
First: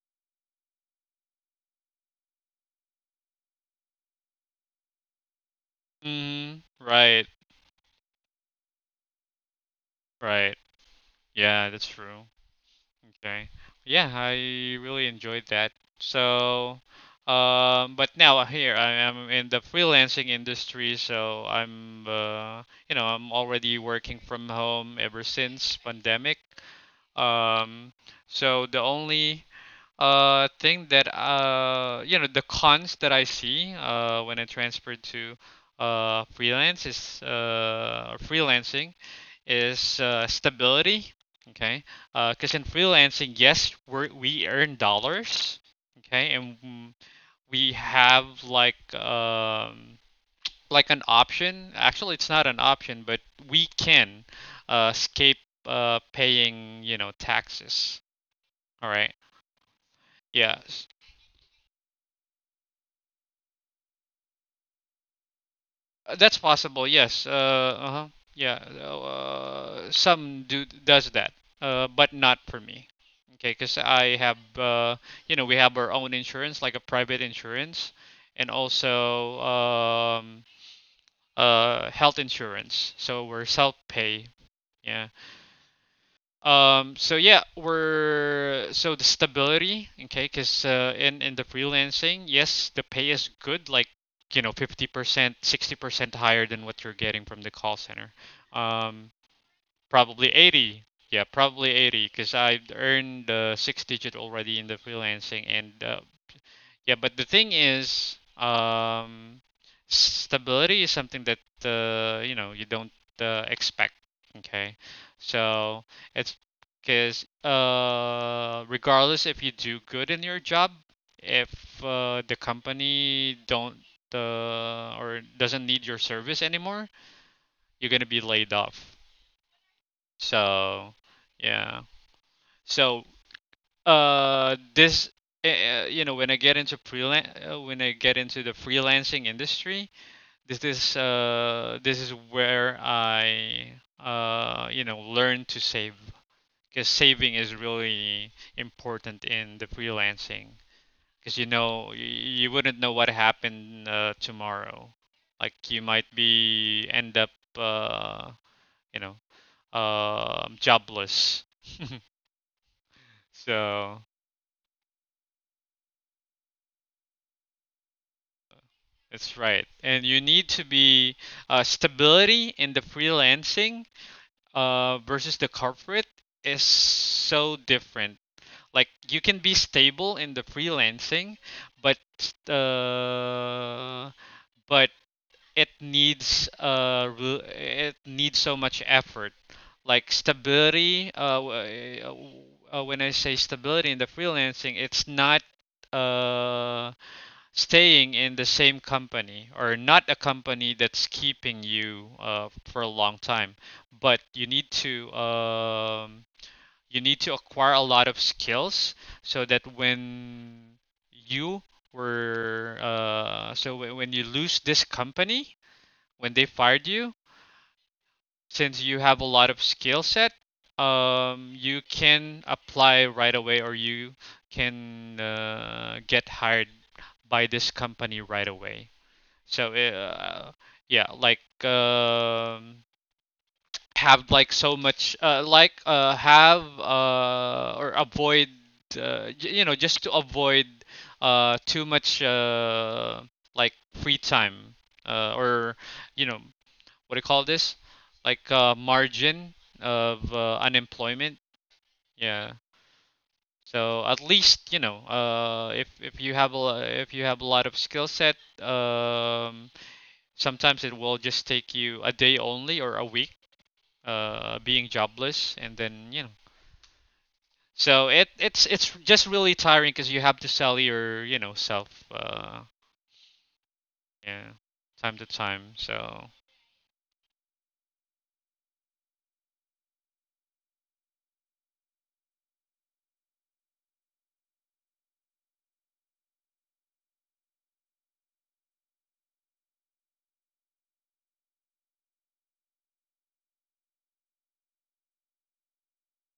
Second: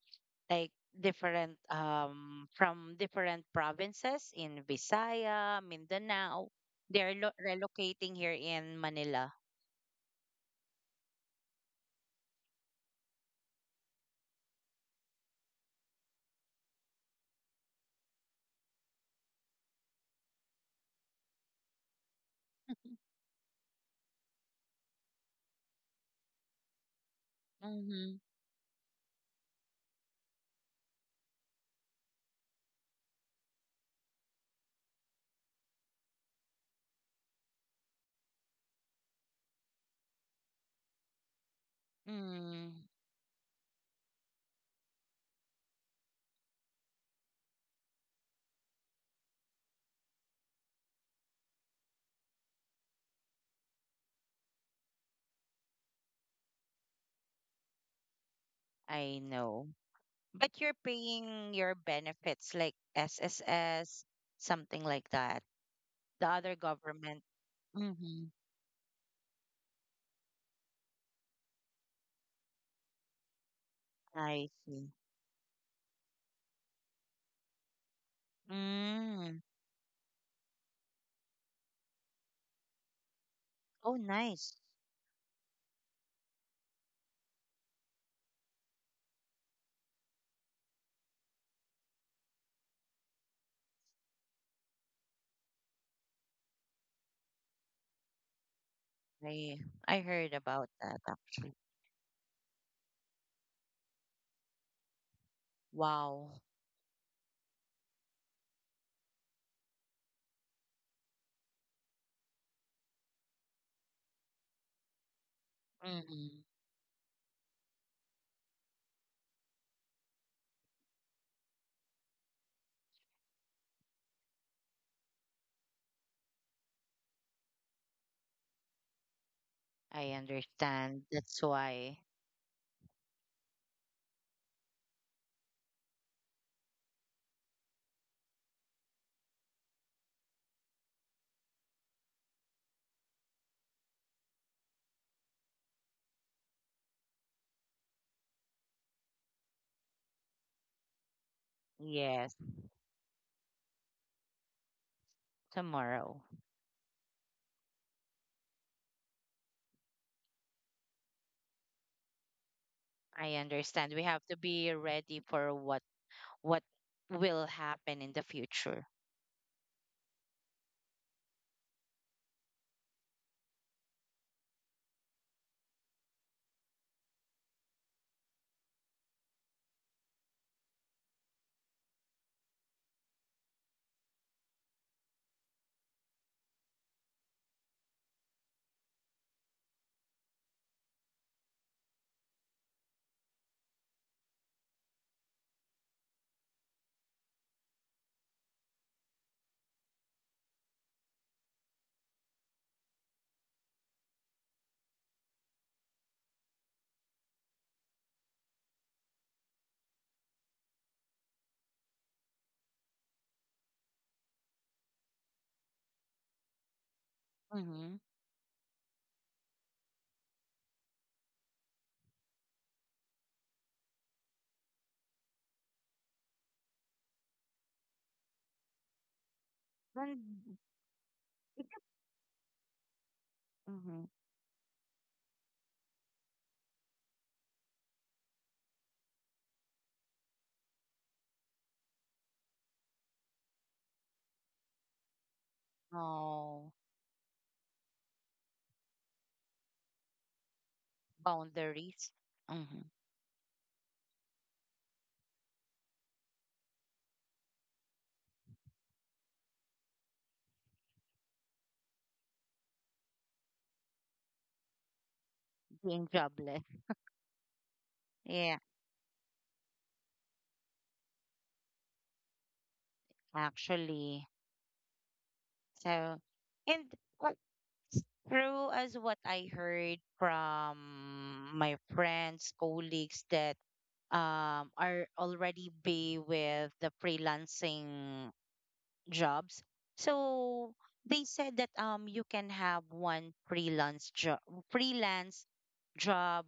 Speaker 2: like different from different provinces in Visaya, Mindanao.
Speaker 1: Mm,
Speaker 2: They're
Speaker 1: right,
Speaker 2: lo- relocating here in Manila.
Speaker 1: right. Yeah, that's true. Okay. Yeah, I really enjoyed that. So, but now here I am in the freelancing industry, so I'm, you know, I'm already working from home ever since pandemic. Um,
Speaker 2: Mm-hmm.
Speaker 1: so the only, thing that, you know, the cons that I see, when I transferred to, freelance is freelancing is, stability. Okay, because, in
Speaker 2: Mm,
Speaker 1: freelancing, yes, we earn dollars. Okay, and, mm, we have like, like an option. Actually, it's not an option, but we can, escape, paying, you know, taxes. All
Speaker 2: I
Speaker 1: right.
Speaker 2: know. But
Speaker 1: Yeah.
Speaker 2: you're paying your benefits like SSS, something like that. The
Speaker 1: That's
Speaker 2: other
Speaker 1: possible.
Speaker 2: government.
Speaker 1: Yes. Uh-huh.
Speaker 2: Mm-hmm.
Speaker 1: Yeah. Some do does that. But not for me. Okay. Because I have.
Speaker 2: I see.
Speaker 1: You know, we have our own insurance, like a private insurance, and
Speaker 2: Mm.
Speaker 1: also, health insurance. So we're self
Speaker 2: Oh,
Speaker 1: pay.
Speaker 2: nice.
Speaker 1: Yeah. So yeah, we're so the stability. Okay, because, in the freelancing, yes, the pay is good, like, you know, 50%, 60% higher than what you're getting from the call center. Um,
Speaker 2: I I heard
Speaker 1: Probably
Speaker 2: about
Speaker 1: 80.
Speaker 2: that
Speaker 1: Yeah,
Speaker 2: actually.
Speaker 1: probably 80, because I earned, six digit already in the freelancing, and,
Speaker 2: Wow.
Speaker 1: yeah, but the thing is, stability is something that, you know, you don't, expect. Okay, so
Speaker 2: Mm-hmm.
Speaker 1: it's because, regardless if you do good in your job, if, the company don't, or doesn't need your service anymore, you're gonna be laid off.
Speaker 2: I
Speaker 1: So
Speaker 2: understand. That's
Speaker 1: yeah,
Speaker 2: why.
Speaker 1: so, this you know, when I get into the freelancing industry, this is, this is where I, you know, learn to save, because saving is really important in the freelancing. Because, you know,
Speaker 2: Yes,
Speaker 1: you wouldn't know what happened, tomorrow. Like, you might
Speaker 2: tomorrow.
Speaker 1: be end up, uh you know, jobless.
Speaker 2: I understand. We
Speaker 1: So.
Speaker 2: have to be ready for what will happen in the future.
Speaker 1: That's right. And you need to be, stability in the freelancing, versus the corporate is so different. Like, you can be stable in the freelancing, but, uh, but it needs, it needs so much effort. Like, stability, when I say stability in the freelancing, it's not, uh, staying in the same company or not a company that's keeping you, for a long time, but, you need to acquire a lot of skills, so that when, you were so when you lose this company, when they fired you,
Speaker 2: Mm-hmm.
Speaker 1: since you have a lot of skill set, you can apply right away, or you can, get hired by this company right away. So,
Speaker 2: And
Speaker 1: yeah, like, um,
Speaker 2: mhm.
Speaker 1: have like so much, like have or avoid, you know, just to avoid, too much, like, free time, or, you know,
Speaker 2: Oh,
Speaker 1: what do you call this, like, margin of, unemployment.
Speaker 2: boundaries,
Speaker 1: Yeah.
Speaker 2: hmm.
Speaker 1: So at least, you know, if you have a lo- if you have a lot of skill set. Um, Sometimes it will just take you a day only, or a week, being jobless, and
Speaker 2: Being
Speaker 1: then, you know,
Speaker 2: jobless.
Speaker 1: so it
Speaker 2: Yeah,
Speaker 1: it's it's just really tiring, because you have to sell your, you know, self,
Speaker 2: actually.
Speaker 1: yeah, time to time.
Speaker 2: So,
Speaker 1: So
Speaker 2: and uh, true as what I heard from my friends, colleagues that are already be with the freelancing jobs. So they said that you can have one freelance job, freelance job,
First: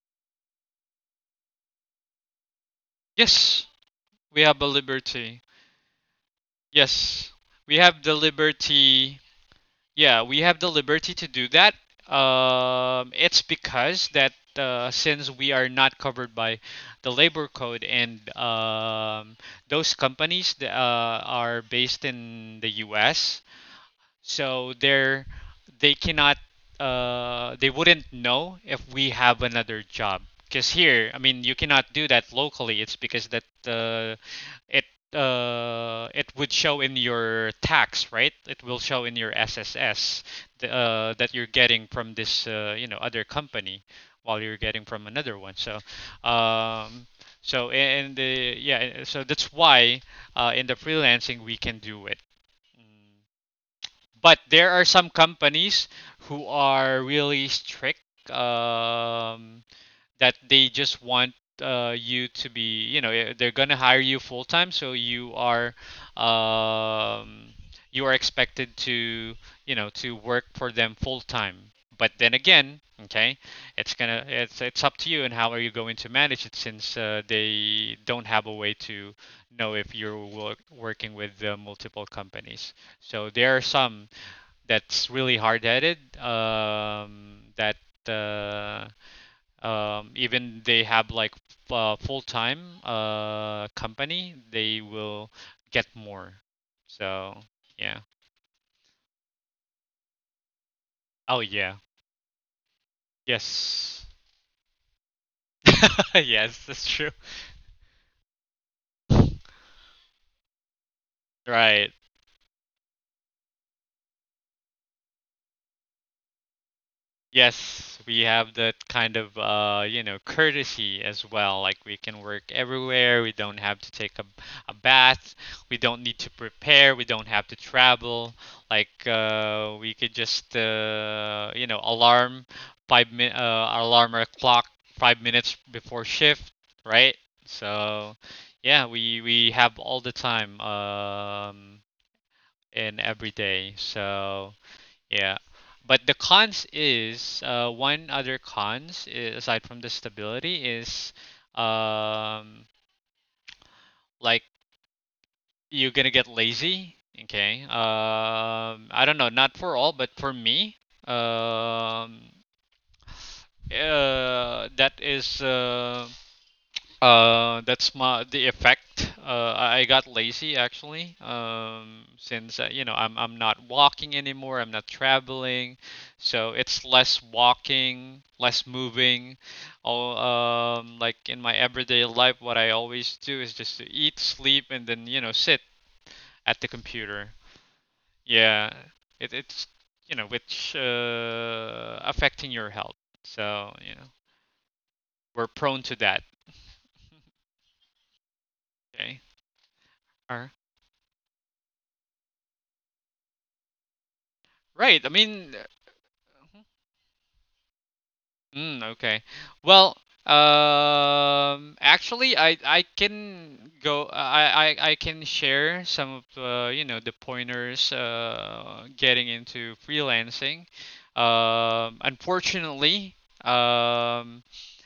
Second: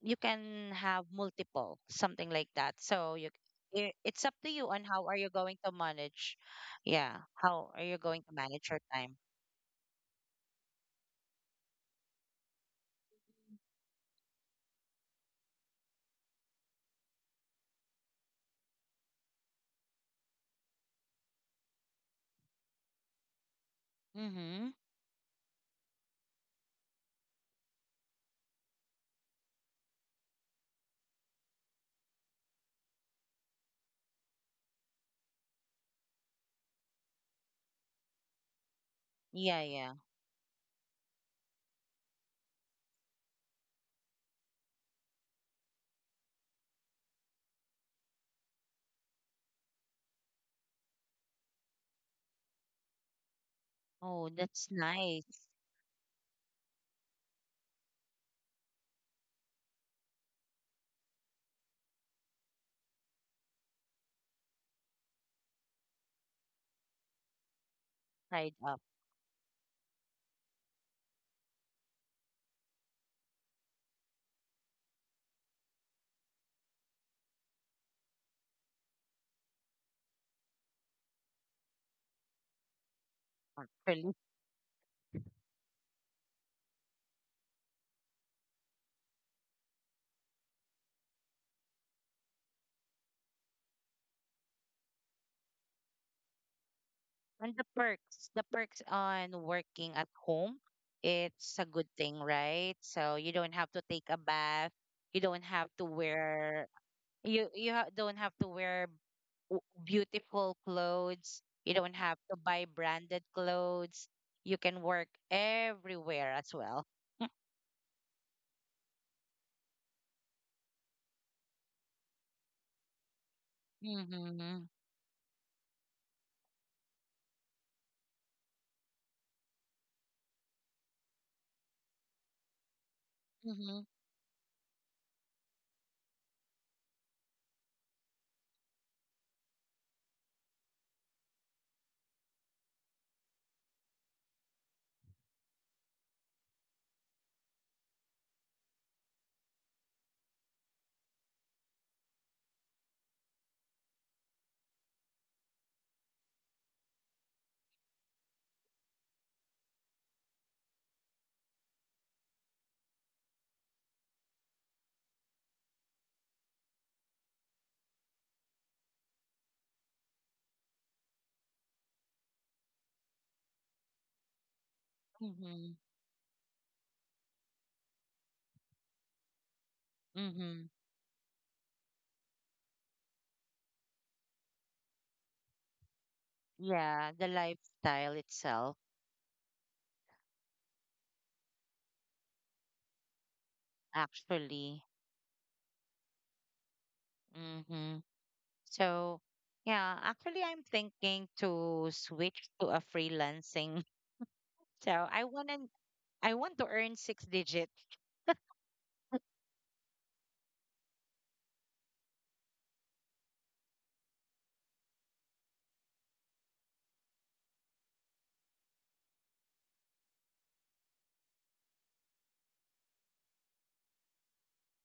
Speaker 2: you can have multiple, something like that. So you
Speaker 1: yes,
Speaker 2: I- it's up
Speaker 1: we
Speaker 2: to
Speaker 1: have a
Speaker 2: you on how are you
Speaker 1: liberty.
Speaker 2: going to manage. Yeah,
Speaker 1: Yes,
Speaker 2: how
Speaker 1: we
Speaker 2: are you
Speaker 1: have the
Speaker 2: going to manage your time?
Speaker 1: liberty yeah, we have the liberty to do that. It's because that, since we are not covered by the labor code and, those companies, are based in the US,
Speaker 2: Mm-hmm.
Speaker 1: so they cannot, they wouldn't know if we have another job. Because here, I mean, you cannot do that locally. It's because that, it it would show in your tax, right? It will show in your
Speaker 2: Yeah, yeah.
Speaker 1: SSS, the, that you're getting from this, you know, other company, while you're getting from another one. So, um, so and yeah, so that's why, in the freelancing, we can do it. Mm.
Speaker 2: Oh,
Speaker 1: But
Speaker 2: that's
Speaker 1: there are some
Speaker 2: nice.
Speaker 1: companies who are really strict, um, that they just want, you to be, you know, they're gonna hire you full time, so um, you are
Speaker 2: Side
Speaker 1: expected
Speaker 2: up.
Speaker 1: to, you know, to work for them full time. But then again, okay, it's gonna it's up to you and how are you going to manage it, since, they don't have a way to know if you're, working with, multiple companies. So there are
Speaker 2: On-
Speaker 1: some
Speaker 2: really.
Speaker 1: that's really hard-headed, that, uh, even they have like, full-time, company, they will get more. So
Speaker 2: And the
Speaker 1: yeah.
Speaker 2: perks, the perks on working at home,
Speaker 1: Oh
Speaker 2: it's a
Speaker 1: yeah.
Speaker 2: good thing, right? So you don't have to
Speaker 1: Yes.
Speaker 2: take a bath. You don't have to
Speaker 1: Yes,
Speaker 2: wear,
Speaker 1: that's true.
Speaker 2: you ha- don't have to wear w- beautiful clothes. You
Speaker 1: Right.
Speaker 2: don't have to buy branded clothes. You can work everywhere as well.
Speaker 1: Yes, we have that kind of, you know, courtesy as well. Like, we can work everywhere. We don't have to take a,
Speaker 2: Mm-hmm.
Speaker 1: a bath. We don't need to prepare. We don't have to travel. Like, we could just, you know,
Speaker 2: Mm-hmm.
Speaker 1: alarm our clock 5 minutes before shift, right? So yeah, we have all the time, in every day. So yeah, but the cons is, one other cons, aside from the stability is, um, like, you're gonna get lazy. Okay. I don't know, not for all, but for me, um, that is. That's my the effect. I got lazy actually. Since, you know, I'm not walking anymore. I'm not traveling,
Speaker 2: Mm-hmm.
Speaker 1: so it's less walking, less moving. All
Speaker 2: Mm-hmm.
Speaker 1: Like, in my everyday life, what I always do is just to eat, sleep, and then, you know, sit at the
Speaker 2: Yeah, the
Speaker 1: computer.
Speaker 2: lifestyle itself,
Speaker 1: Yeah, it's, you know, which, affecting your health. So, you know,
Speaker 2: actually.
Speaker 1: we're prone to that.
Speaker 2: Mm-hmm.
Speaker 1: Okay.
Speaker 2: So, yeah, actually,
Speaker 1: Are-
Speaker 2: I'm thinking to switch to a freelancing. So
Speaker 1: Right. Right, I mean,
Speaker 2: I want to earn six digits.
Speaker 1: mm, okay. Well, actually, I can go. I can share some of the you know, the pointers, getting into freelancing. Unfortunately, um,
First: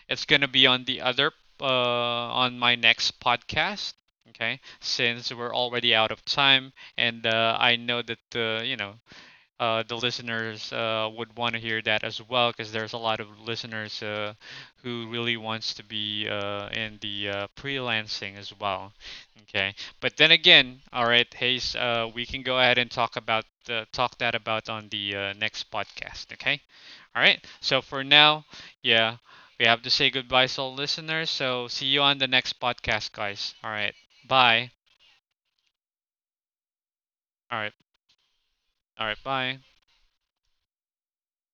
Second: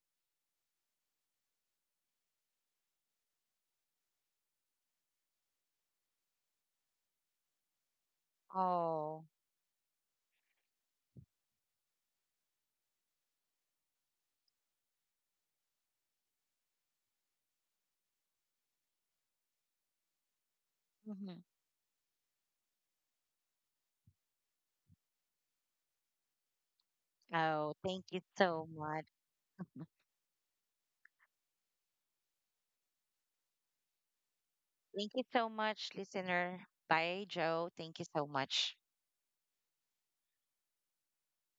Speaker 1: it's gonna be on the, other uh, on my next podcast. Okay, since we're already out of time, and, I know that, you know,
Speaker 2: Oh.
Speaker 1: the listeners, would want to hear that as well, because there's a lot of listeners, who really wants to be, in the, freelancing as well. Okay, but then again, all right,
Speaker 2: Mm-hmm.
Speaker 1: Hayes, we can go ahead and talk about, talk that about on the next podcast. Okay. All right,
Speaker 2: Oh,
Speaker 1: so for
Speaker 2: thank you
Speaker 1: now,
Speaker 2: so much.
Speaker 1: yeah, we have to say goodbye to all listeners. So see you on the next podcast, guys. All right. Bye.
Speaker 2: Thank you so much, listener. Bye,
Speaker 1: All
Speaker 2: Joe.
Speaker 1: right.
Speaker 2: Thank you so much.
Speaker 1: All right. Bye.